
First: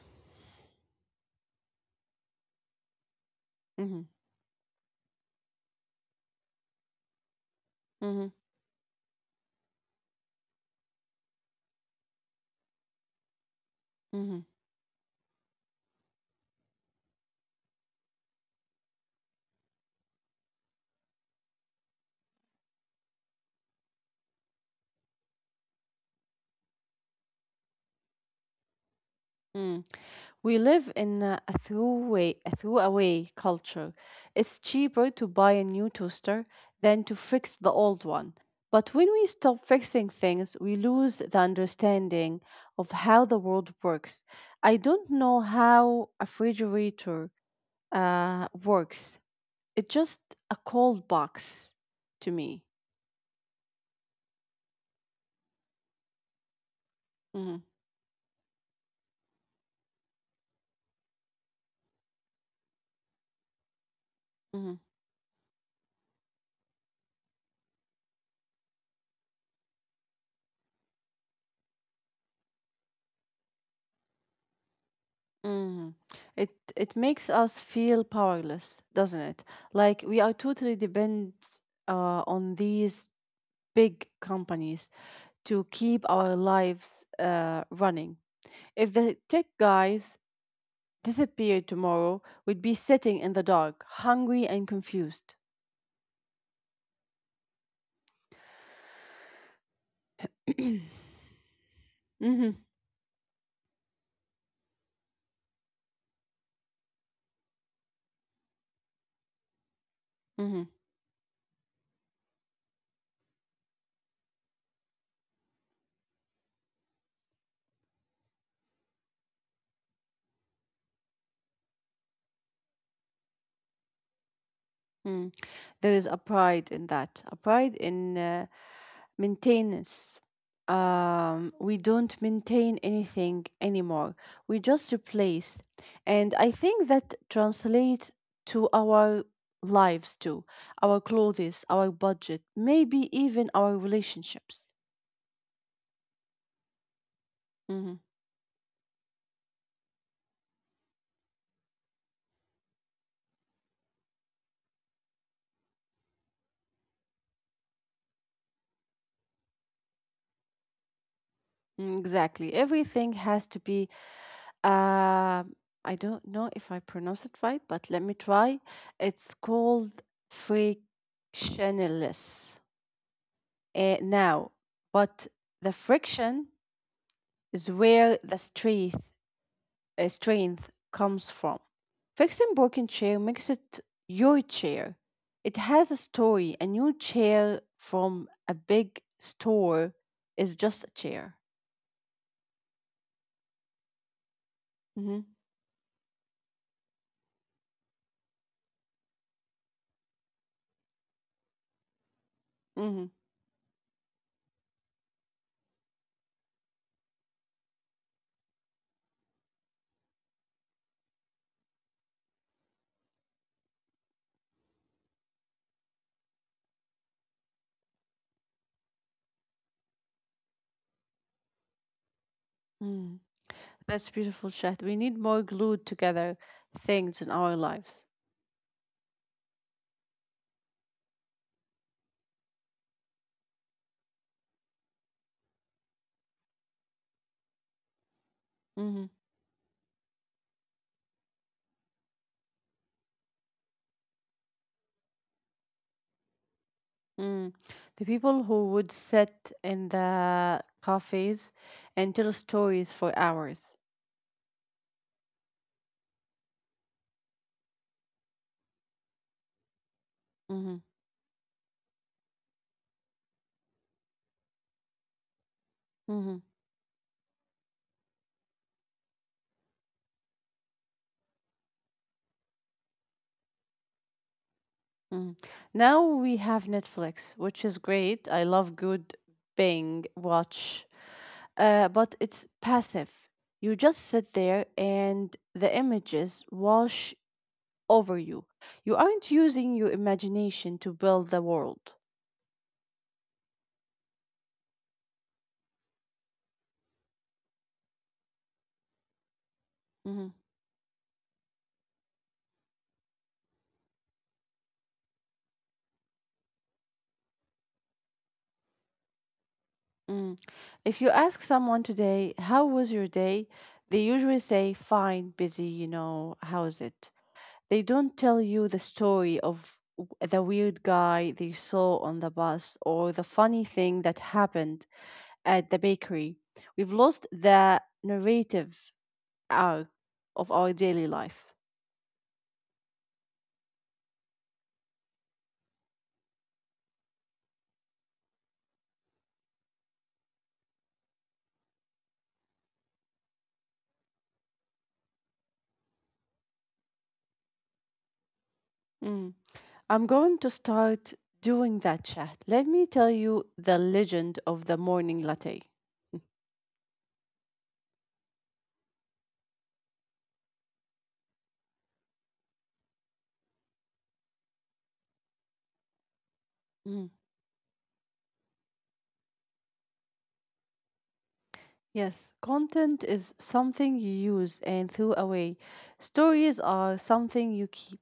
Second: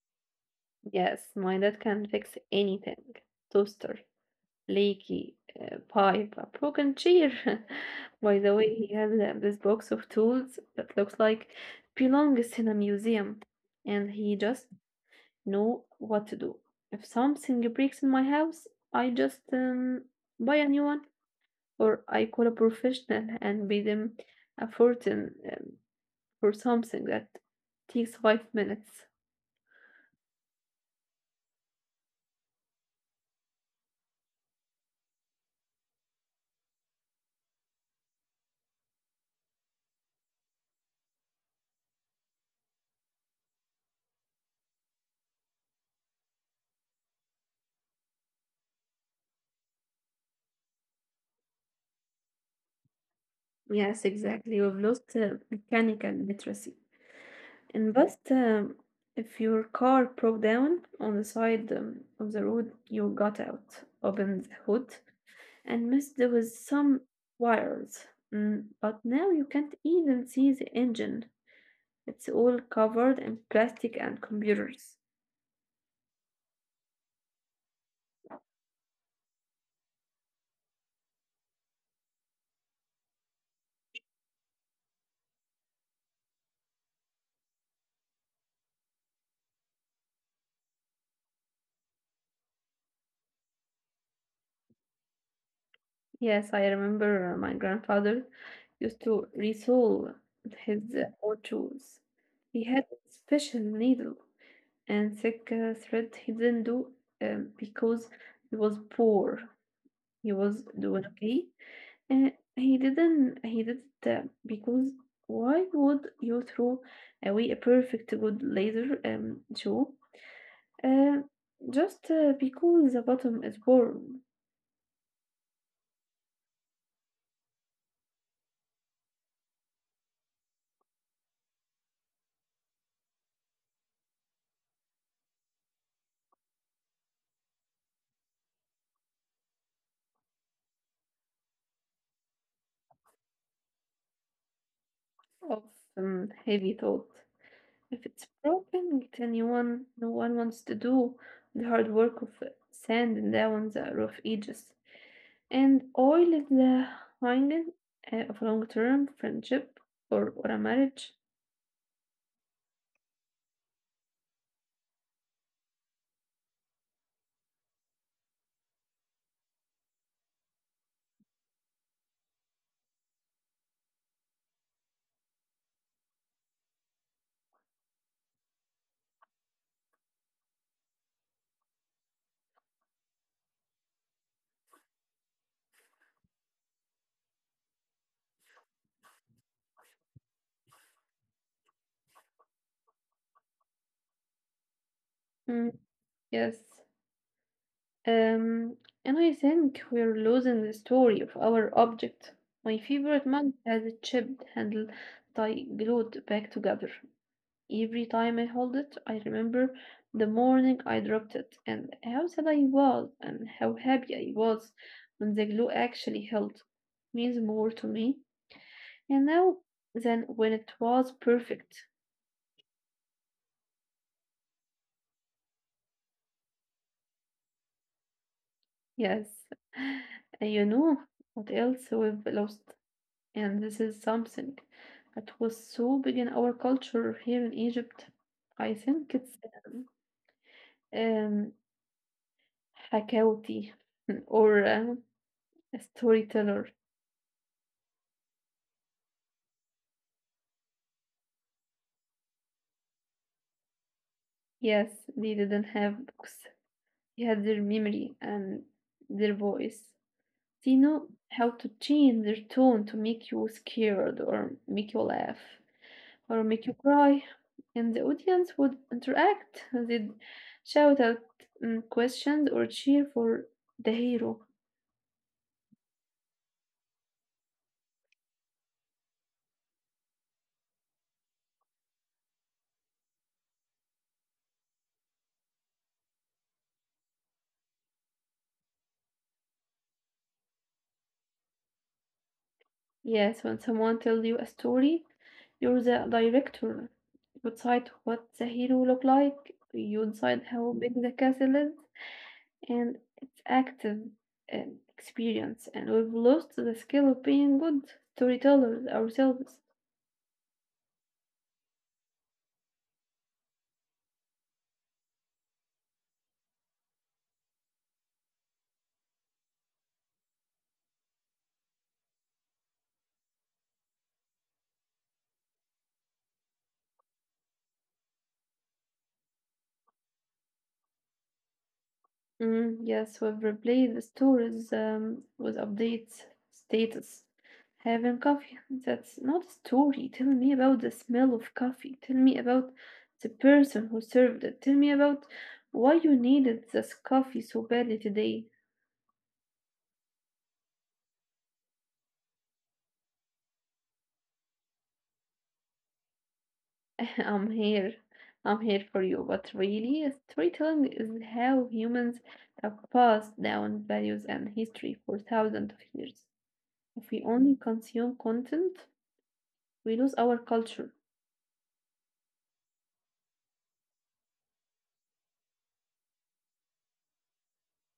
Speaker 1: Yes, my dad can fix anything. Toaster,
Speaker 2: Mm-hmm,
Speaker 1: leaky pipe, a broken chair. *laughs*
Speaker 2: mm-hmm,
Speaker 1: By the way, he has this box of tools that looks like belongs in a museum, and he
Speaker 2: mm-hmm.
Speaker 1: just know what to do. If something breaks in my house, I just buy a new one, or I call a professional and pay them a fortune for something that takes 5 minutes.
Speaker 2: Mm. We live in a throwaway culture. It's cheaper to buy a new toaster than to fix the old one. But when we stop fixing things, we lose the understanding of how the world works. I don't know how a refrigerator works. It's just a cold box to me.
Speaker 1: Yes, exactly. We've lost mechanical literacy.
Speaker 2: Mhm,
Speaker 1: And but if your car broke down on the side of the road, you got out, opened the
Speaker 2: mhm.
Speaker 1: hood, and messed with some wires. Mm, but now you can't even see the engine. It's all covered in plastic and computers.
Speaker 2: Mm. It it makes us feel powerless, doesn't it? Like we are totally dependent on these big companies to keep our lives running. If the tech guys disappeared tomorrow, we'd be sitting in the dark, hungry and confused.
Speaker 1: Yes, I remember my grandfather used to resolve
Speaker 2: *coughs*
Speaker 1: his
Speaker 2: *clears throat*
Speaker 1: old shoes. He
Speaker 2: Mm-hmm.
Speaker 1: had a special needle and thick thread he didn't do because he was poor he was
Speaker 2: Mm-hmm.
Speaker 1: doing okay and he didn't he did that because why would you throw away a perfect good laser show uh, just because the bottom is worn
Speaker 2: Mm. There is a pride in that, a pride in maintenance. We don't maintain anything anymore. We just replace. And I think that translates to our lives too, our clothes, our budget, maybe even our relationships.
Speaker 1: of heavy thought
Speaker 2: Mhm.
Speaker 1: if it's broken it anyone no one wants to do the hard work of sanding down the rough edges And oil is the hanging of long-term friendship or a marriage.
Speaker 2: Mm, exactly. Everything has to be, uh, I don't know if I pronounce it right, but let me try. It's called frictionless now, but the friction is where the strength comes from. Fixing broken chair makes it your chair. It has a story. A new chair from a big store is just a chair. Hmm.
Speaker 1: Mm, yes. Um, and I think we're losing the story of our object. My
Speaker 2: Hmm.
Speaker 1: favorite mug has a chipped handle that I glued back together. Every time I hold it, I remember the morning I dropped it and how sad I was and how happy I was when the glue actually held. Means more to me, you know, then when it was perfect,
Speaker 2: Mm. That's beautiful, Chat. We need more glued together things in our lives.
Speaker 1: yes. And you know what else we've lost, and this is something that was so big in our culture here in Egypt. I
Speaker 2: Hmm.
Speaker 1: think it's um, um Hakawti *laughs* or a storyteller.
Speaker 2: Mm. The people who would sit in the cafes and tell stories for hours.
Speaker 1: Yes, they didn't have books, they had their memory and their voice. They
Speaker 2: Hmm.
Speaker 1: know how to change their tone to make you scared or make you laugh,
Speaker 2: Hmm.
Speaker 1: or make you cry, and the audience would interact. They'd shout out questions or cheer for the hero.
Speaker 2: Mm. Now we have Netflix, which is great. I love good Bing watch, but it's passive. You just sit there and the images wash over you. You aren't using your imagination to build the world.
Speaker 1: Yes, when someone tells you a story, you're the director. You decide what the hero look like, you
Speaker 2: Mhm,
Speaker 1: decide how big the castle is, and it's active uh, experience. And we've lost the skill of being good storytellers ourselves.
Speaker 2: mm. If you ask someone today, how was your day? They usually say, fine, busy, you know, how's it? They don't tell you the story of the weird guy they saw on the bus or the funny thing that happened at the bakery. We've lost the narrative arc of our daily life.
Speaker 1: Mm, yes, we've replaced the stories with updates, status. Having coffee, that's not a story. Tell me about the smell of coffee. Tell me about the person who served it. Tell me about why you needed this coffee so badly today.
Speaker 2: Mm. I'm going to start doing that chat. Let me tell you the legend of the morning latte. *laughs*
Speaker 1: *laughs* I'm here. I'm here for you. But really, storytelling is how humans have passed down values and history for thousands of years.
Speaker 2: Mm.
Speaker 1: If we only consume content, we lose our culture.
Speaker 2: Yes, content is something you use and threw away. Stories are something you keep.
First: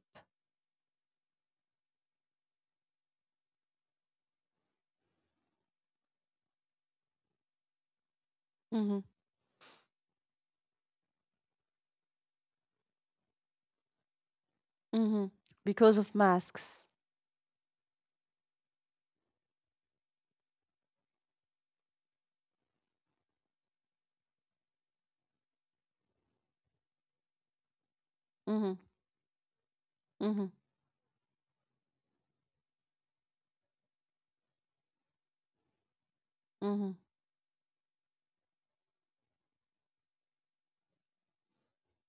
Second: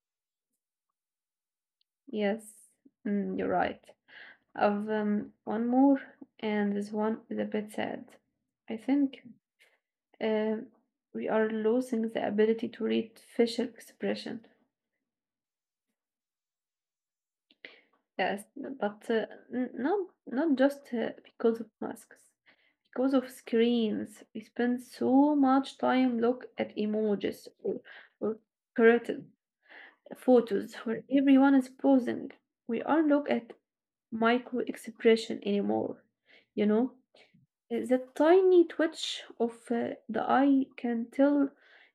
Speaker 1: Yes, mm, you're right. I've one more, and this one is a bit sad. I
Speaker 2: Hmm.
Speaker 1: think uh, we are losing the ability to read facial expression.
Speaker 2: Hmm. Because of masks.
Speaker 1: Yes, but n- not not just because of masks, because of screens. We spend so much time look at emojis or
Speaker 2: Hmm,
Speaker 1: curated
Speaker 2: hmm,
Speaker 1: photos where everyone is posing. We aren't look at micro expression anymore, you
Speaker 2: hmm,
Speaker 1: know. The tiny twitch of the eye can tell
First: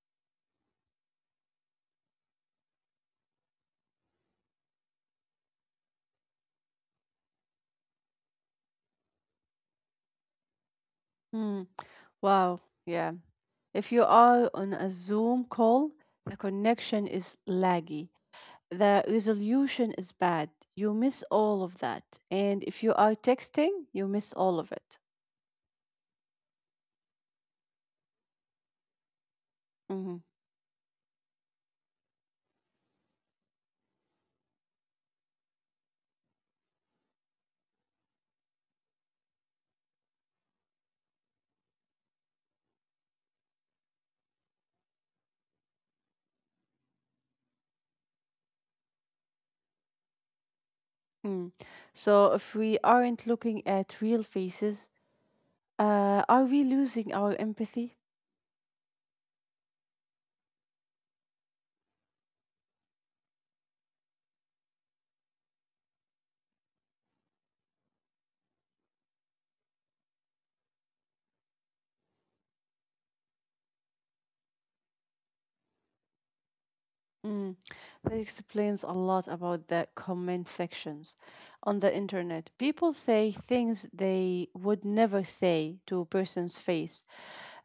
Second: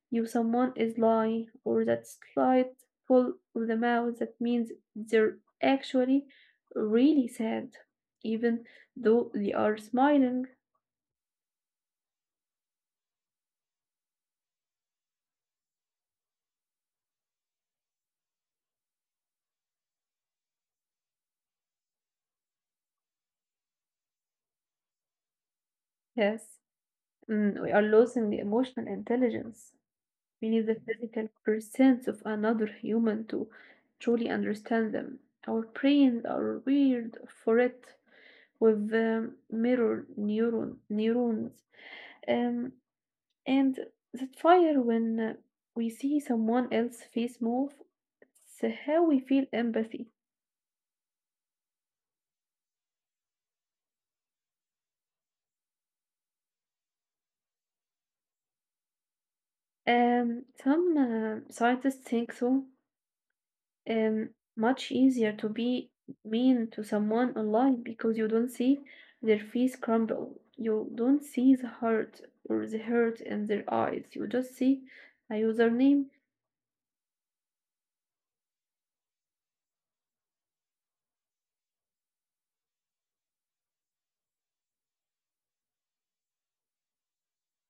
Speaker 1: you someone is lying, or that slight pull of the mouth that means they're actually really sad, even though they are smiling.
Speaker 2: hmm. Wow. Yeah. If you are on a Zoom call, the connection is laggy. The resolution is bad. You miss all of that. And if you are texting, you miss all of it.
Speaker 1: Yes, mm, we are losing the emotional intelligence.
Speaker 2: Hmm.
Speaker 1: We need the physical presence of another human to truly understand them. Our brains are weird for it with mirror neurons, Um, and that fire when we see someone else's face move, it's how we feel empathy.
Speaker 2: Mm. So if we aren't looking at real faces, are we losing our empathy?
Speaker 1: Some scientists think so. Um, much easier to be mean to someone online because you don't see their face crumble. You don't see the hurt in their eyes. You just see a username.
Speaker 2: Mm, that explains a lot about the comment sections on the internet. People say things they would never say to a person's face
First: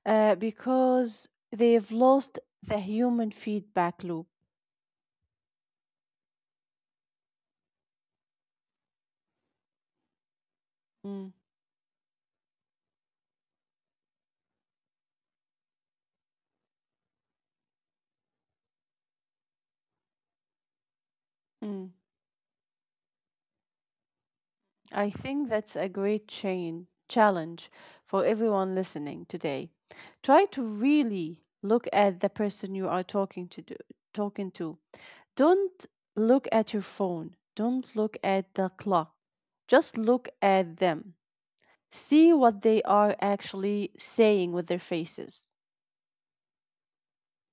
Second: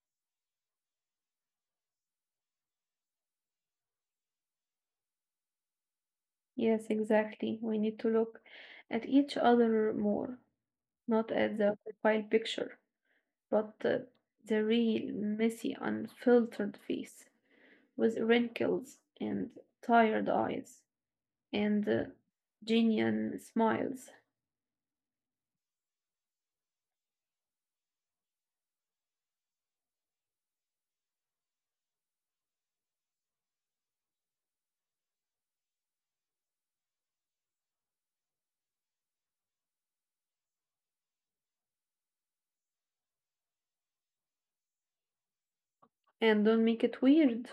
Speaker 2: because they've lost the human feedback loop.
Speaker 1: Yes, exactly. We need to look at each other more, not
Speaker 2: Mm,
Speaker 1: at the profile picture. But the real, messy, unfiltered face with wrinkles and tired eyes and
Speaker 2: mm.
Speaker 1: genuine smiles.
Speaker 2: I think that's a great chain challenge for everyone listening today. Try to really look at the person you are talking to. Don't look at your phone. Don't look at the clock. Just look at them. See what they are actually saying with their faces.
Speaker 1: And don't make it weird.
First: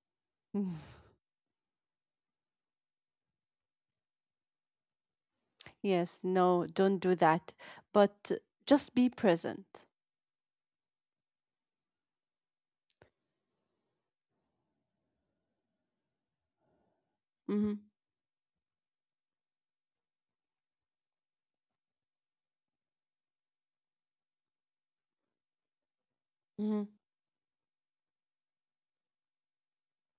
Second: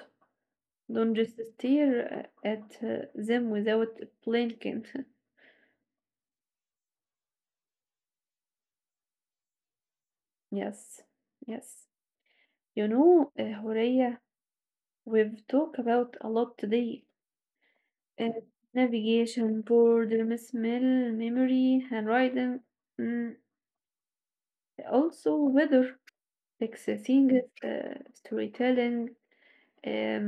Speaker 2: Mhm.
Speaker 1: Don't just stare at them without blinking. *laughs*
Speaker 2: Yes, no, don't do that. But just be present.
Speaker 1: Yes, yes. You know, Horea, we've talked about a lot today.
Speaker 2: Hmm.
Speaker 1: Uh, navigation, boredom, smell, memory, handwriting, mm, also weather. Like
Speaker 2: Hmm.
Speaker 1: seeing it, storytelling um,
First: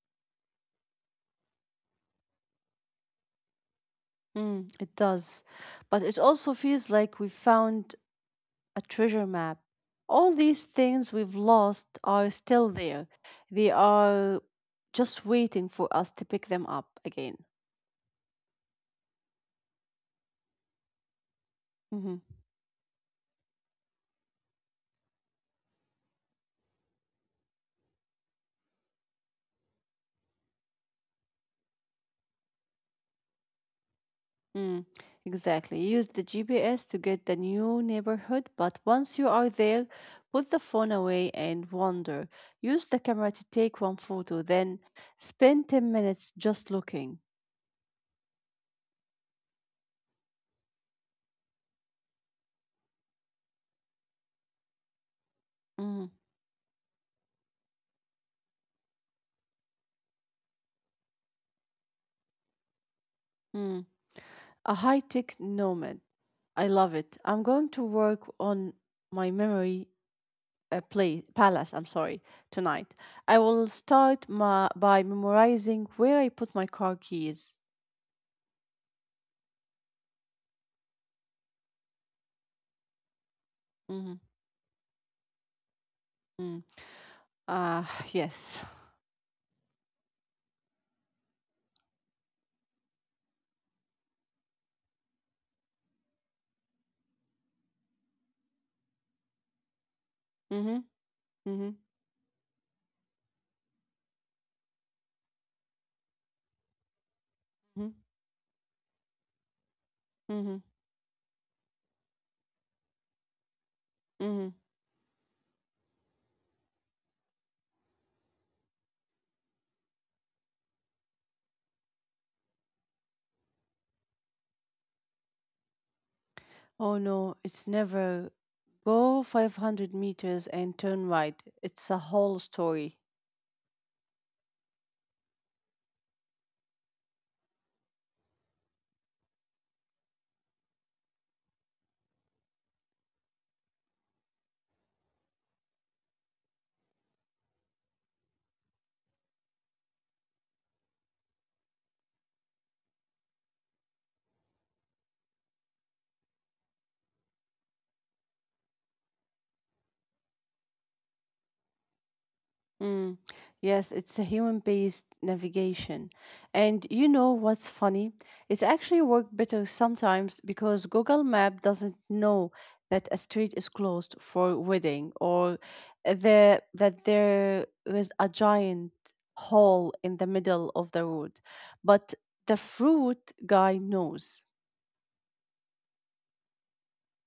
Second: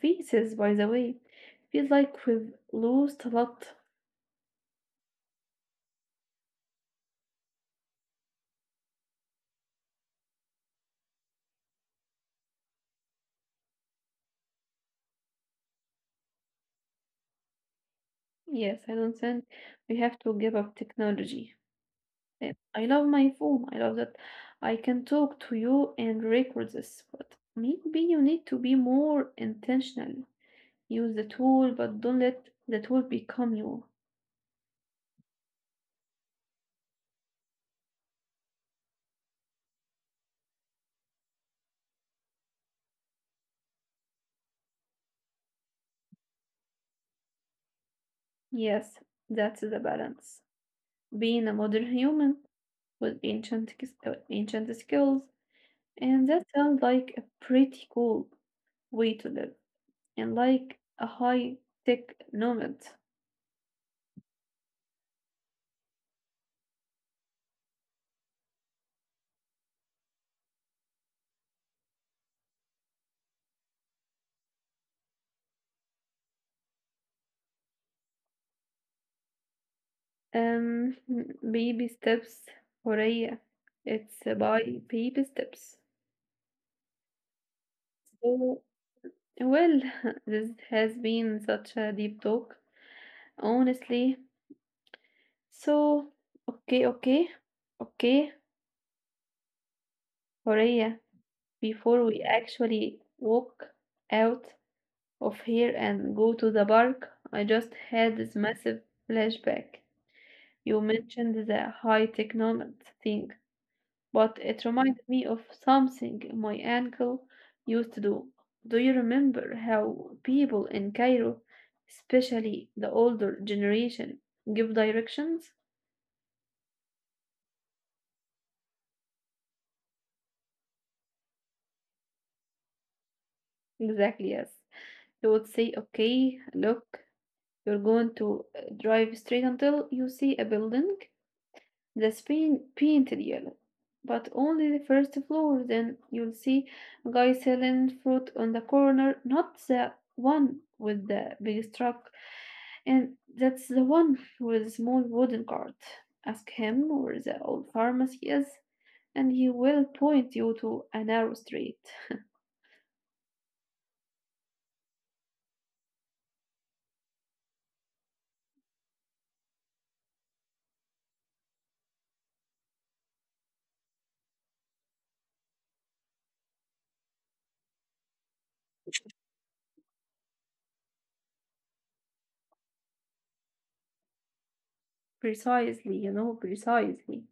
Speaker 1: pieces, by the way, feels like we've lost a lot.
Speaker 2: Mm, it does. But it also feels like we found a treasure map. All these things we've lost are still there. They are just waiting for us to pick them up again.
Speaker 1: Yes, I don't think we have to give up technology.
Speaker 2: Mhm.
Speaker 1: I love my phone. I love that I can talk to you and record this, but maybe you need to be more intentional. Use the tool, but don't let the tool become you.
Speaker 2: Mm, exactly. Use the GPS to get the new neighborhood, but once you are there, put the phone away and wander. Use the camera to take one photo, then spend 10 minutes just looking.
Speaker 1: Yes, that's the balance. Being a modern human with ancient skills.
Speaker 2: Mm,
Speaker 1: And that sounds like a pretty cool way to live and like a high tech nomad.
Speaker 2: mm. A high tech nomad. I love it. I'm going to work on my memory palace, I'm sorry, tonight. I will start by memorizing where I put my car keys.
Speaker 1: Um, *laughs* baby steps, Horea. It's
Speaker 2: Mm-hmm.
Speaker 1: by baby steps.
Speaker 2: Mm. Ah, *sighs*
Speaker 1: So,
Speaker 2: yes.
Speaker 1: well, *laughs* this has been such a deep talk, honestly. So, okay, okay, okay,
Speaker 2: Mm-hmm.
Speaker 1: Horea,
Speaker 2: Mhm,
Speaker 1: before we actually walk out of here and go to the park, I just
Speaker 2: mhm,
Speaker 1: had this massive flashback.
Speaker 2: mhm,
Speaker 1: You mentioned the high technology thing, but
Speaker 2: mhm.
Speaker 1: it reminded me of something my uncle used to do. Do you remember how people in Cairo, especially the older generation, give directions?
Speaker 2: Oh no, it's never go 500 meters and turn right. It's a whole story.
Speaker 1: Exactly, yes. They would say, okay, look, you're going to drive straight until you see a building that's painted yellow. But only the first floor, then you'll see a guy selling fruit on the corner, not the one with the big truck, and that's the one with the small wooden cart. Ask him where the old pharmacy is, and he will point you to a narrow street.
Speaker 2: Mm, yes, it's a human-based navigation. And you know what's funny? It's actually worked better sometimes because Google Map doesn't know that a street is closed for wedding or the that there is a giant hole in the middle of the road. But the fruit guy knows.
Speaker 1: Precisely, you know, precisely.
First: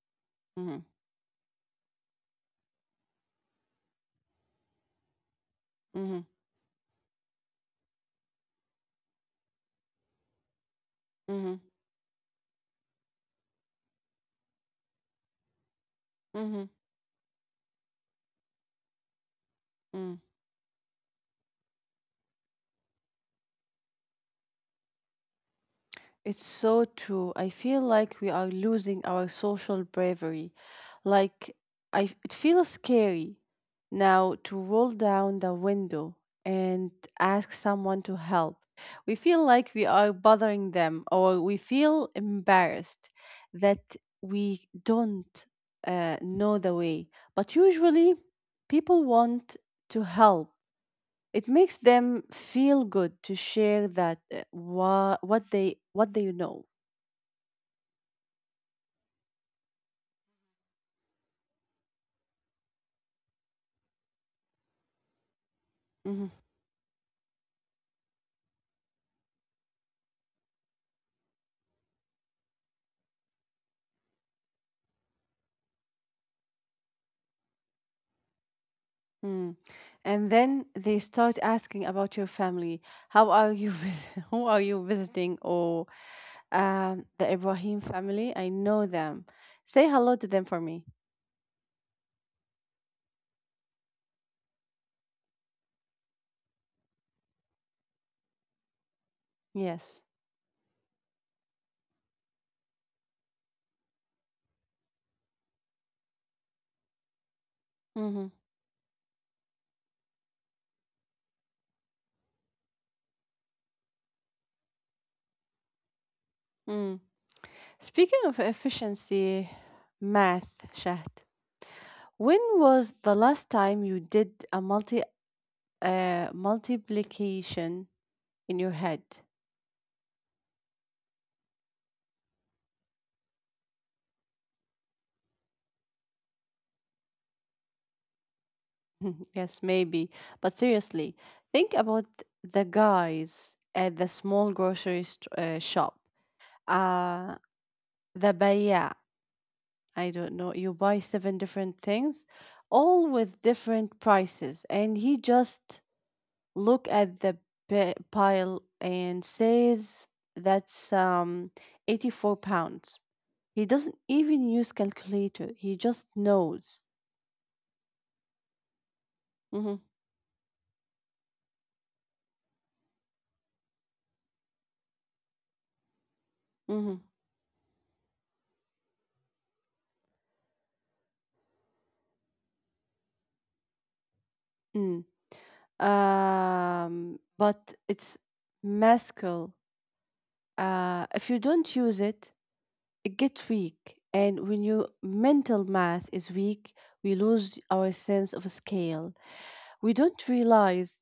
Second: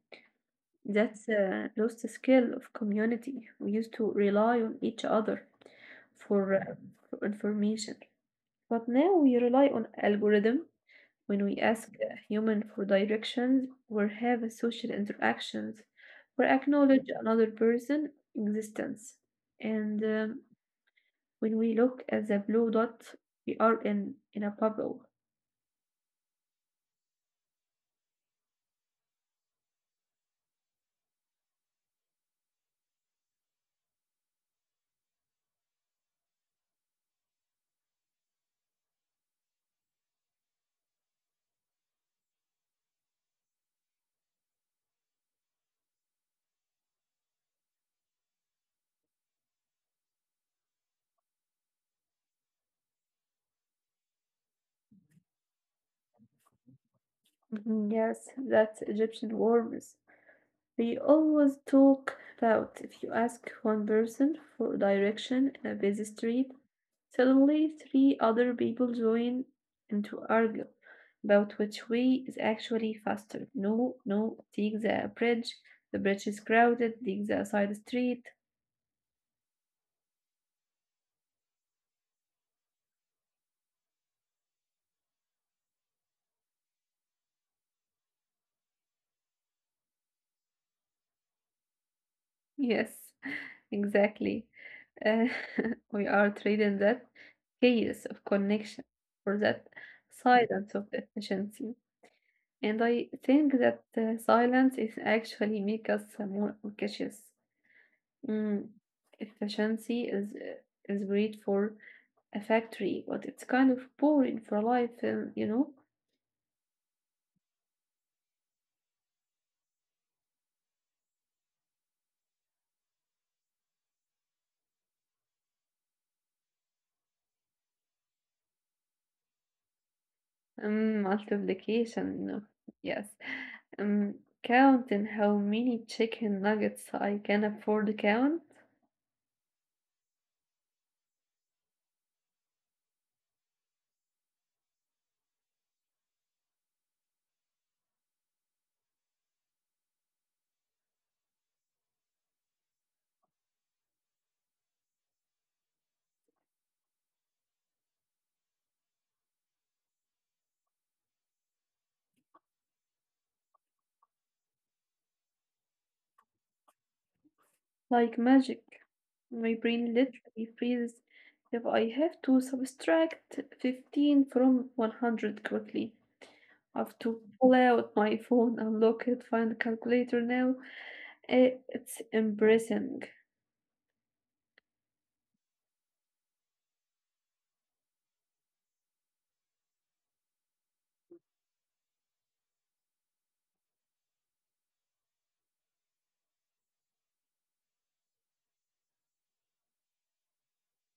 Speaker 2: Mm-hmm,
Speaker 1: That's a lost the skill of community. We used to rely on each other
Speaker 2: mm-hmm,
Speaker 1: for, uh, for information. But now we rely on algorithm when we
Speaker 2: mm-hmm,
Speaker 1: ask a human for directions or have social interactions or
Speaker 2: mm-hmm,
Speaker 1: acknowledge another person' existence. And
Speaker 2: mm-hmm.
Speaker 1: When we look at the blue dot, we are in a bubble.
Speaker 2: It's so true. I feel like we are losing our social bravery. Like I it feels scary now to roll down the window and ask someone to help. We feel like we are bothering them or we feel embarrassed that we don't know the way. But usually people want to help. It makes them feel good to share that what they know.
Speaker 1: Mhm. Yes, that's Egyptian worms. We always talk about if you ask one person for direction in a busy street, suddenly three other people join and to argue about which way is actually faster. No, no, take the bridge. The bridge is crowded. Take the side street.
Speaker 2: Mhm. And then they start asking about your family. How are you *laughs* who are you visiting or the Ibrahim family? I know them. Say hello to them for me.
Speaker 1: Yes, *laughs* exactly. Uh, *laughs* we are trading that chaos of connection for that
Speaker 2: Yes.
Speaker 1: silence of efficiency. And I think that silence is actually make us more cautious.
Speaker 2: Mm-hmm.
Speaker 1: Mm. Efficiency is great for a factory, but it's kind of boring for life.
Speaker 2: Mm. Speaking of efficiency math, Shahd, when was the last time you did a multiplication in your head?
Speaker 1: Multiplication, no. Yes. Um, counting how many chicken nuggets I can afford to count,
Speaker 2: *laughs* Yes, maybe. But seriously, think about the guys at the small grocery shop. Uh, the bayya. I don't know. You buy seven different things, all with different prices, and he just look at the pile and says that's £84. He doesn't even use calculator. He just knows.
Speaker 1: like magic. My
Speaker 2: Mm-hmm,
Speaker 1: brain literally freezes if I have to subtract 15 from 100 quickly. I have
Speaker 2: mm-hmm.
Speaker 1: to pull out my phone, unlock it, find the calculator now. Eh, it's embarrassing.
Speaker 2: But it's masculine. If you don't use it, it gets weak. And when your mental math is weak, we lose our sense of scale. We don't realize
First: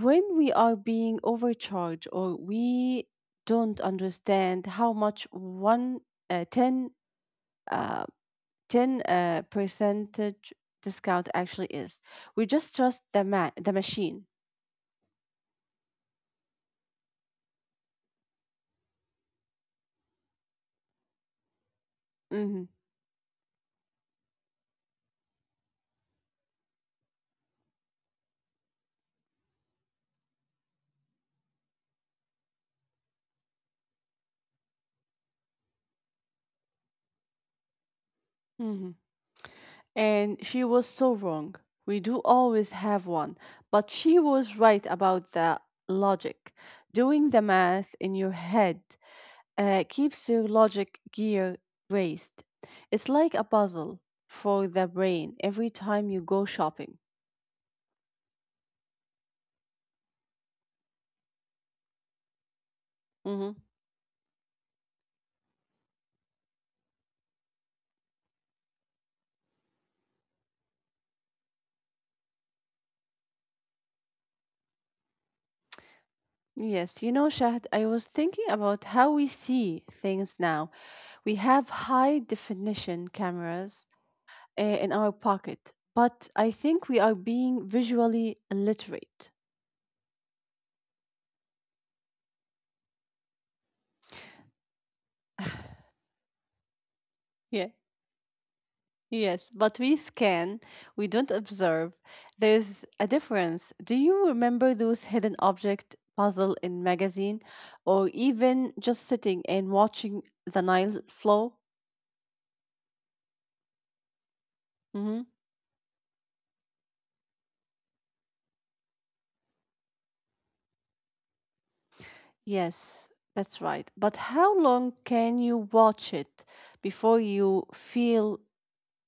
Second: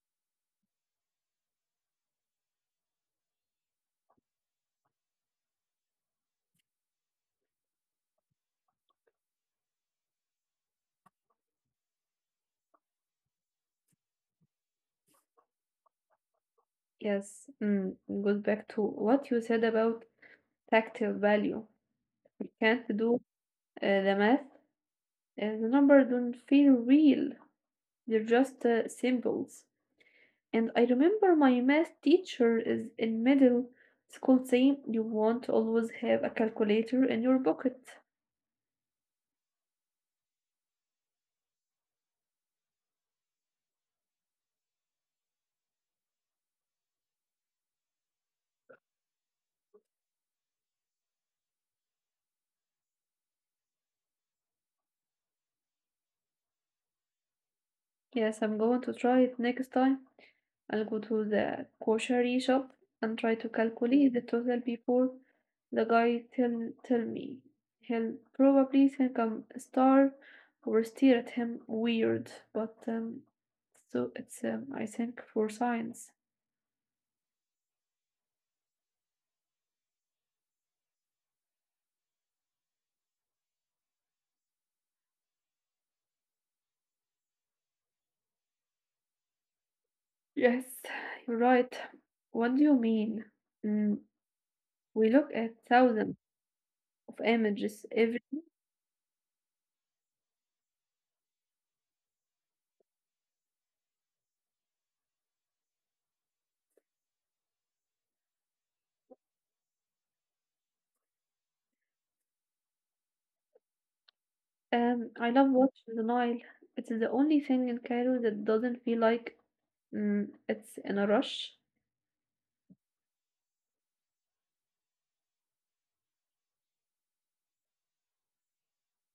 Speaker 2: when we are being overcharged or we don't understand how much one 10 uh, 10 uh, percentage discount actually is. We just trust the the machine.
Speaker 1: Yes, mm, goes back to what you said about tactile value. You
Speaker 2: Hmm
Speaker 1: can't do the math. The numbers don't feel real. They're just symbols. And I remember my math teacher is in middle school saying you won't always have a calculator in your pocket.
Speaker 2: hmm And she was so wrong. We do always have one, but she was right about the logic. Doing the math in your head keeps your logic gear raised. It's like a puzzle for the brain every time you go shopping.
Speaker 1: Yes, I'm going to try it next time. I'll go to the grocery shop and try to
Speaker 2: Hmm
Speaker 1: calculate the total before the guy tell me. He'll probably think I'm a star or stare at him weird, but so it's I think for science.
Speaker 2: Yes, you know, Shahd, I was thinking about how we see things now. We have high definition cameras in our pocket, but I think we are being visually illiterate.
Speaker 1: Yes, you're right. What do you mean? Mm, we look at thousands of
Speaker 2: Yeah.
Speaker 1: images every.
Speaker 2: Yes, but we scan, we don't observe. There's a difference. Do you remember those hidden object puzzle in magazine or even just sitting and watching the Nile flow?
Speaker 1: I
Speaker 2: Hmm
Speaker 1: love watching the Nile. It's the only thing in Cairo that doesn't feel like, mm, it's in a rush.
Speaker 2: Yes, that's right. But how long can you watch it before you feel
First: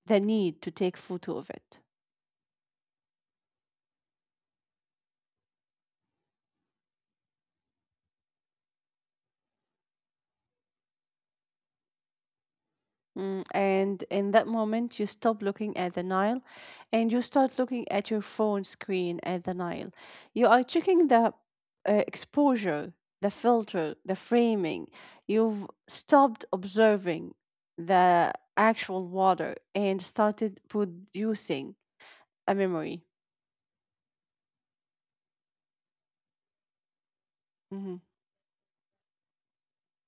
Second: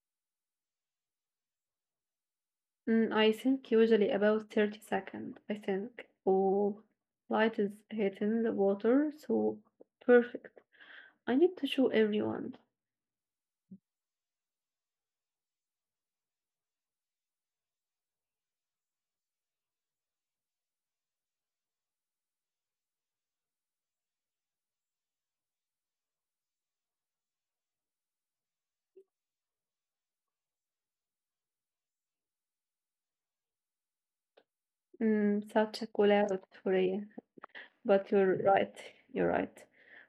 Speaker 2: the need to take photo of it?
Speaker 1: Mm, I think usually about 30 seconds, I think. Oh, light is hitting the water, so perfect. I need to show everyone.
Speaker 2: Mm, and in that moment, you stop looking at the Nile and you start looking at your phone screen at the Nile. You are checking the exposure, the filter, the framing. You've stopped observing the actual water and started producing a memory.
Speaker 1: Mm, such a cool collab for you.
Speaker 2: Mhm.
Speaker 1: But you're right. You're right.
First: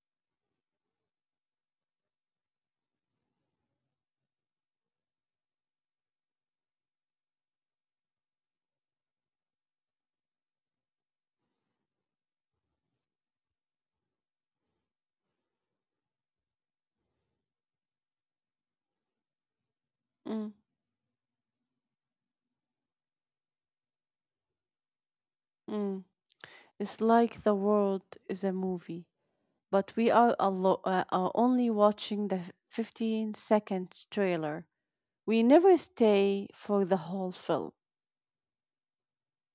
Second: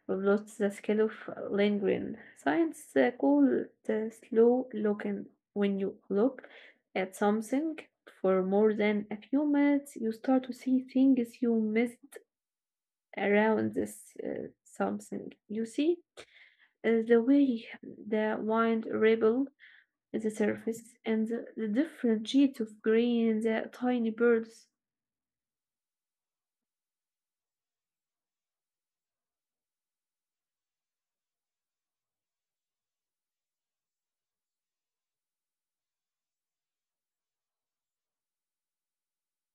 Speaker 1: We've lost the skill of lingering. Science call it slow looking. When you look at something for more than a few minutes, you start to see things you missed around this something. You see the way the wind ripple the
Speaker 2: mm
Speaker 1: surface and the different shades of green the tiny birds.
Speaker 2: mm It's like the world is a movie, but we are, are only watching the 15-second trailer. We never stay for the whole film.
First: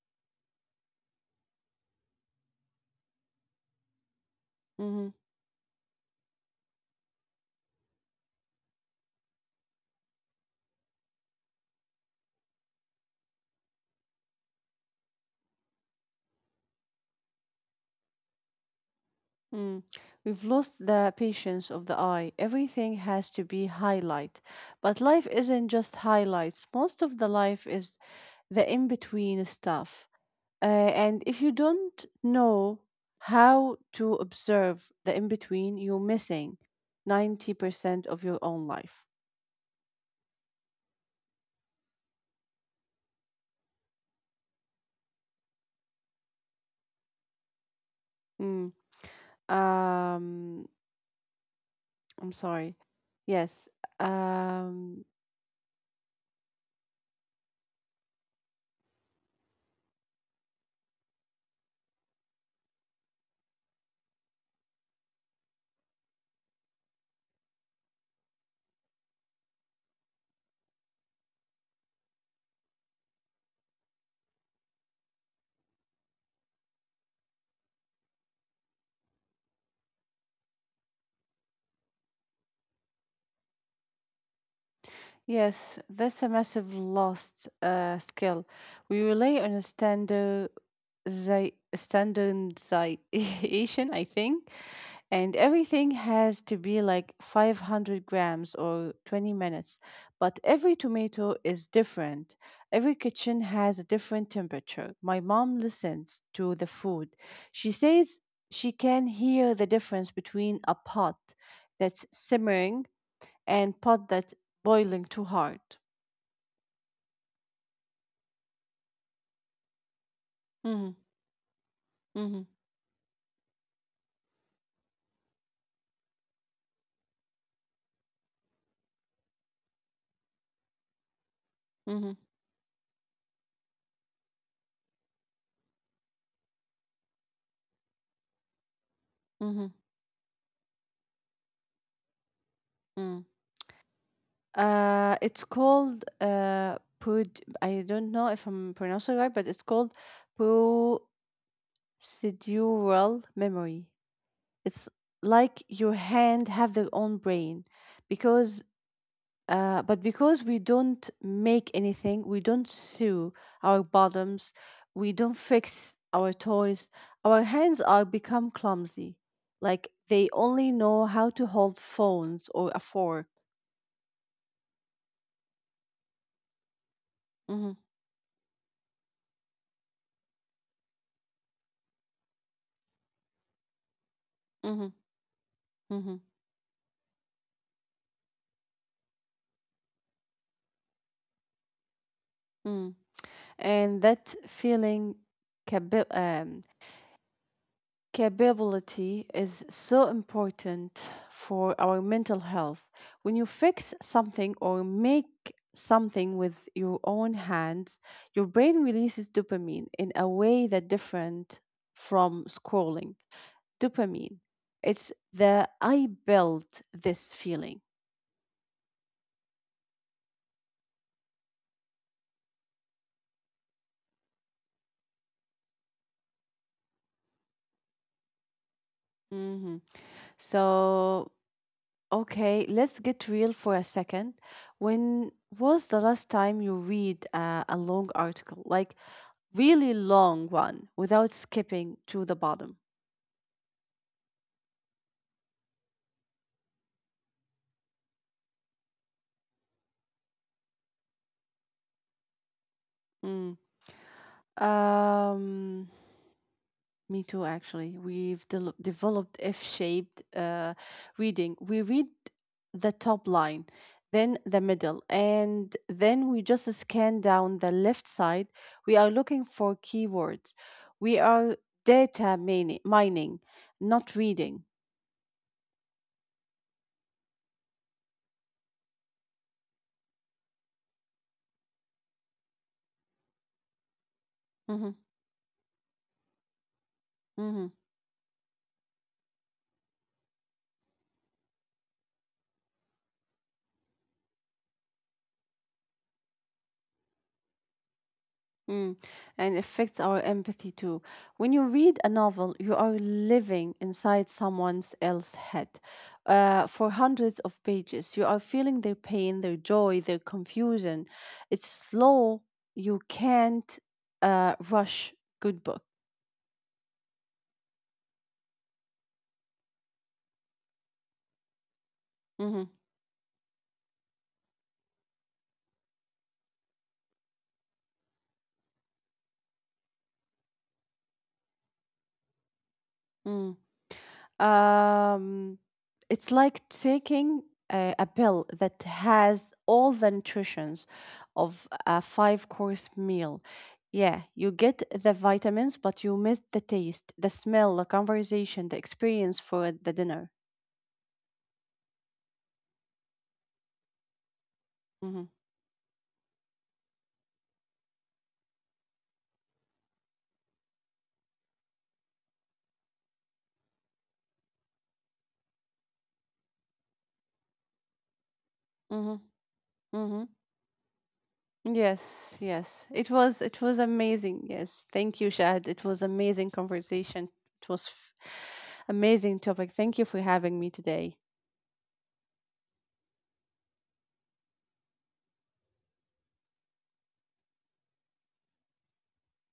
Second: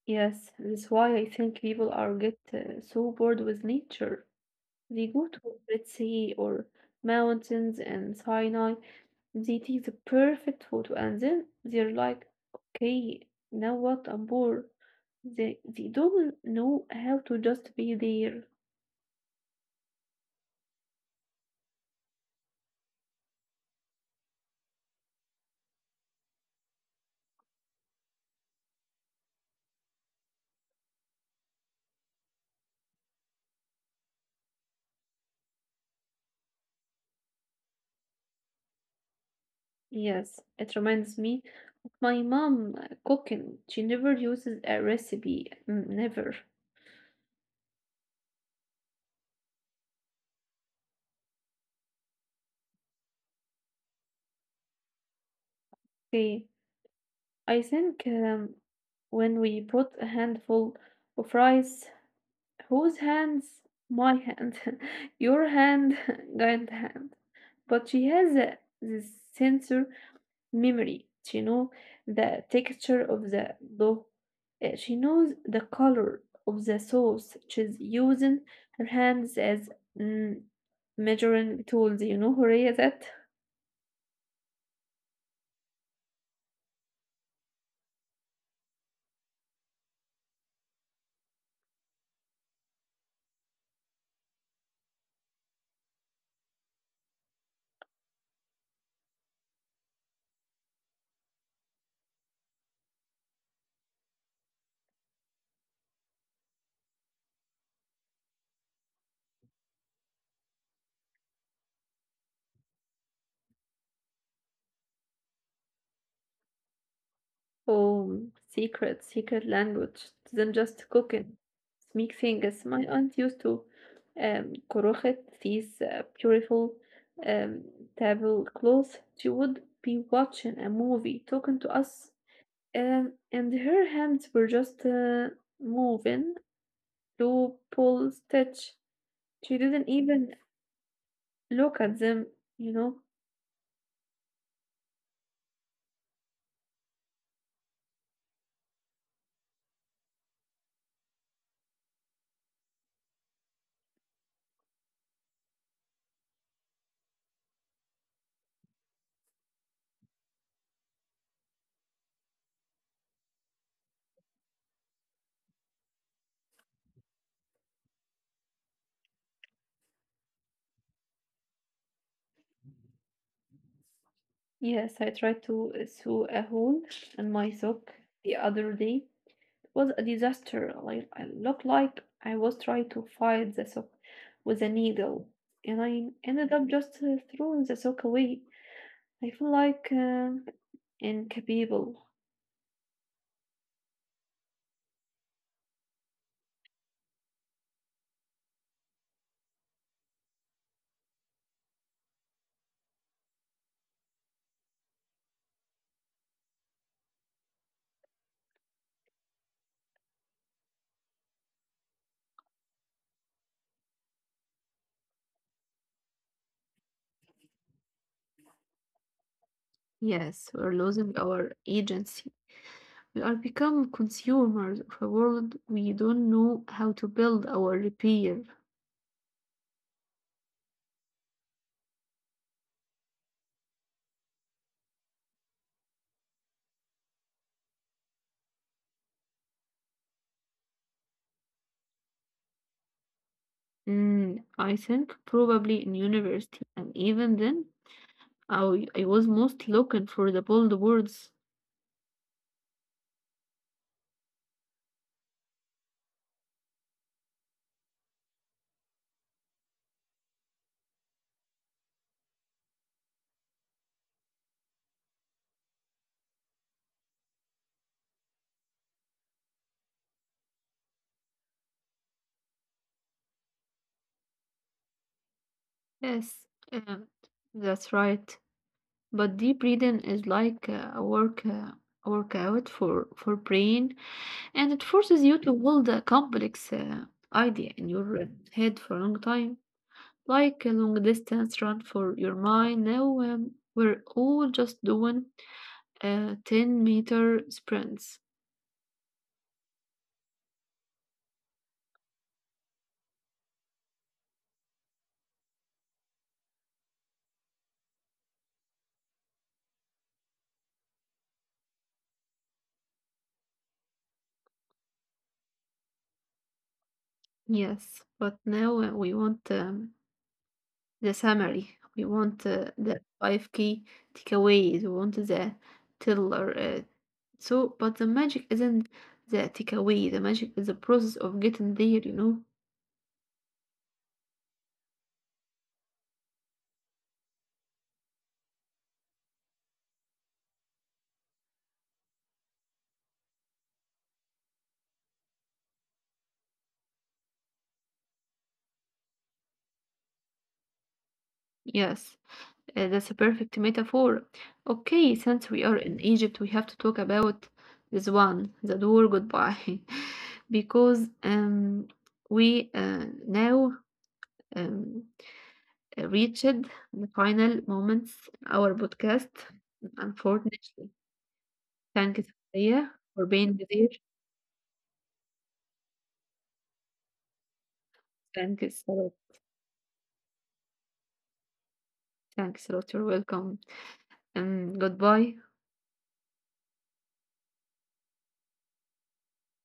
Speaker 1: Yes, that's why I think people are get so bored with nature. They
Speaker 2: Mhm.
Speaker 1: go to Red Sea or mountains and Sinai. They take the perfect photo and then they're like, okay, now what? I'm bored. They don't know how to just be there.
Speaker 2: mm. We've lost the patience of the eye. Everything has to be highlight. But life isn't just highlights. Most of the life is the in between stuff. And if you don't know how to observe the in between, you're missing 90% of your own life.
Speaker 1: Yes, it reminds me of my mom cooking. She never uses a recipe, mm, never.
Speaker 2: Mm. Um, I'm sorry. Yes. Um,
Speaker 1: Okay, I think when we bought a handful of rice. Whose hands? My hand, *laughs* your hand, *laughs* giant hand. But she has a, this sensor memory. She knows the texture of the dough. She knows the color of the sauce. She's using her hands as, mm, measuring tools. You know, Horea, that.
Speaker 2: Yes, that's a massive lost skill. We rely on a standardization, I think, and everything has to be like 500 grams or 20 minutes. But every tomato is different. Every kitchen has a different temperature. My mom listens to the food. She says she can hear the difference between a pot that's simmering and pot that's boiling too hard.
Speaker 1: Oh, secret, secret language. It isn't
Speaker 2: Mm-hmm.
Speaker 1: just cooking. It's
Speaker 2: Mm-hmm.
Speaker 1: mixing. As my aunt used to crochet these beautiful um, tablecloths. She would be watching a movie, talking to us,
Speaker 2: Mm-hmm.
Speaker 1: and her hands were just moving, to pull, stitch. She
Speaker 2: Mm-hmm.
Speaker 1: didn't even look at them, you know.
Speaker 2: Mm-hmm. It's called pud. I don't know if I'm pronouncing it right, but it's called procedural memory. It's like your hand have their own brain because but because we don't make anything, we don't sew our bottoms, we don't fix our toys, our hands are become clumsy. Like they only know how to hold phones or a fork.
Speaker 1: Yes, I tried to sew a hole in my
Speaker 2: Mm-hmm,
Speaker 1: sock the other day was a disaster. Like I looked like I was trying to fight the sock with a
Speaker 2: mm-hmm,
Speaker 1: needle, and I
Speaker 2: mm-hmm,
Speaker 1: ended up just throwing the sock away. I feel like incapable.
Speaker 2: mm. And that feeling, cab- um, capability is so important for our mental health. When you fix something or make something with your own hands, your brain releases dopamine in a way that different from scrolling. Dopamine, it's the I built this feeling.
Speaker 1: Yes, we're losing our agency. We are become consumers of a world we don't know how to build or repair.
Speaker 2: Mhm. So, okay, let's get real for a second. When was the last time you read a long article? Like, really long one without skipping to the bottom.
Speaker 1: Mm, I think probably in university, and even then, I was most looking for the bold words.
Speaker 2: Mm. Um, me too, actually. We've developed F-shaped reading. We read the top line, then the middle, and then we just scan down the left side. We are looking for keywords. We are data mining, not reading.
Speaker 1: Yes, um, that's right. But deep breathing is like a workout for brain, and it
Speaker 2: Hmm
Speaker 1: forces you to hold a complex
Speaker 2: hmm
Speaker 1: idea in your head for a long time, like a long distance run for your mind. Now we're all just doing 10 meter sprints.
Speaker 2: Mm, and affects our empathy too. When you read a novel, you are living inside someone else's head for 100s of pages. You are feeling their pain, their joy, their confusion. It's slow. You can't rush good book.
Speaker 1: Yes, but now we want the summary. We want
Speaker 2: Mhm.
Speaker 1: the five key takeaways. We want the tiller. So, but the magic isn't the takeaway. The magic is the process of getting there. You know.
Speaker 2: Mm. Um, it's like taking a pill that has all the nutritions of a five-course meal. Yeah, you get the vitamins, but you miss the taste, the smell, the conversation, the experience for the dinner.
Speaker 1: Yes, that's a perfect metaphor.
Speaker 2: Mm-hmm.
Speaker 1: Okay, since we are in Egypt, we have to talk about this one, the door goodbye, *laughs* because we now um, reached the final moments. Our
Speaker 2: Mm-hmm.
Speaker 1: podcast,
Speaker 2: Mm-hmm.
Speaker 1: unfortunately. Thanks
Speaker 2: Yes, yes.
Speaker 1: Maria,
Speaker 2: It
Speaker 1: for
Speaker 2: was
Speaker 1: being
Speaker 2: it was
Speaker 1: here.
Speaker 2: amazing. Yes. Thank you, Shahid. It was amazing conversation. It was f-
Speaker 1: Thanks a lot.
Speaker 2: amazing topic. Thank you for having me today.
Speaker 1: Thanks a lot. You're welcome. And goodbye.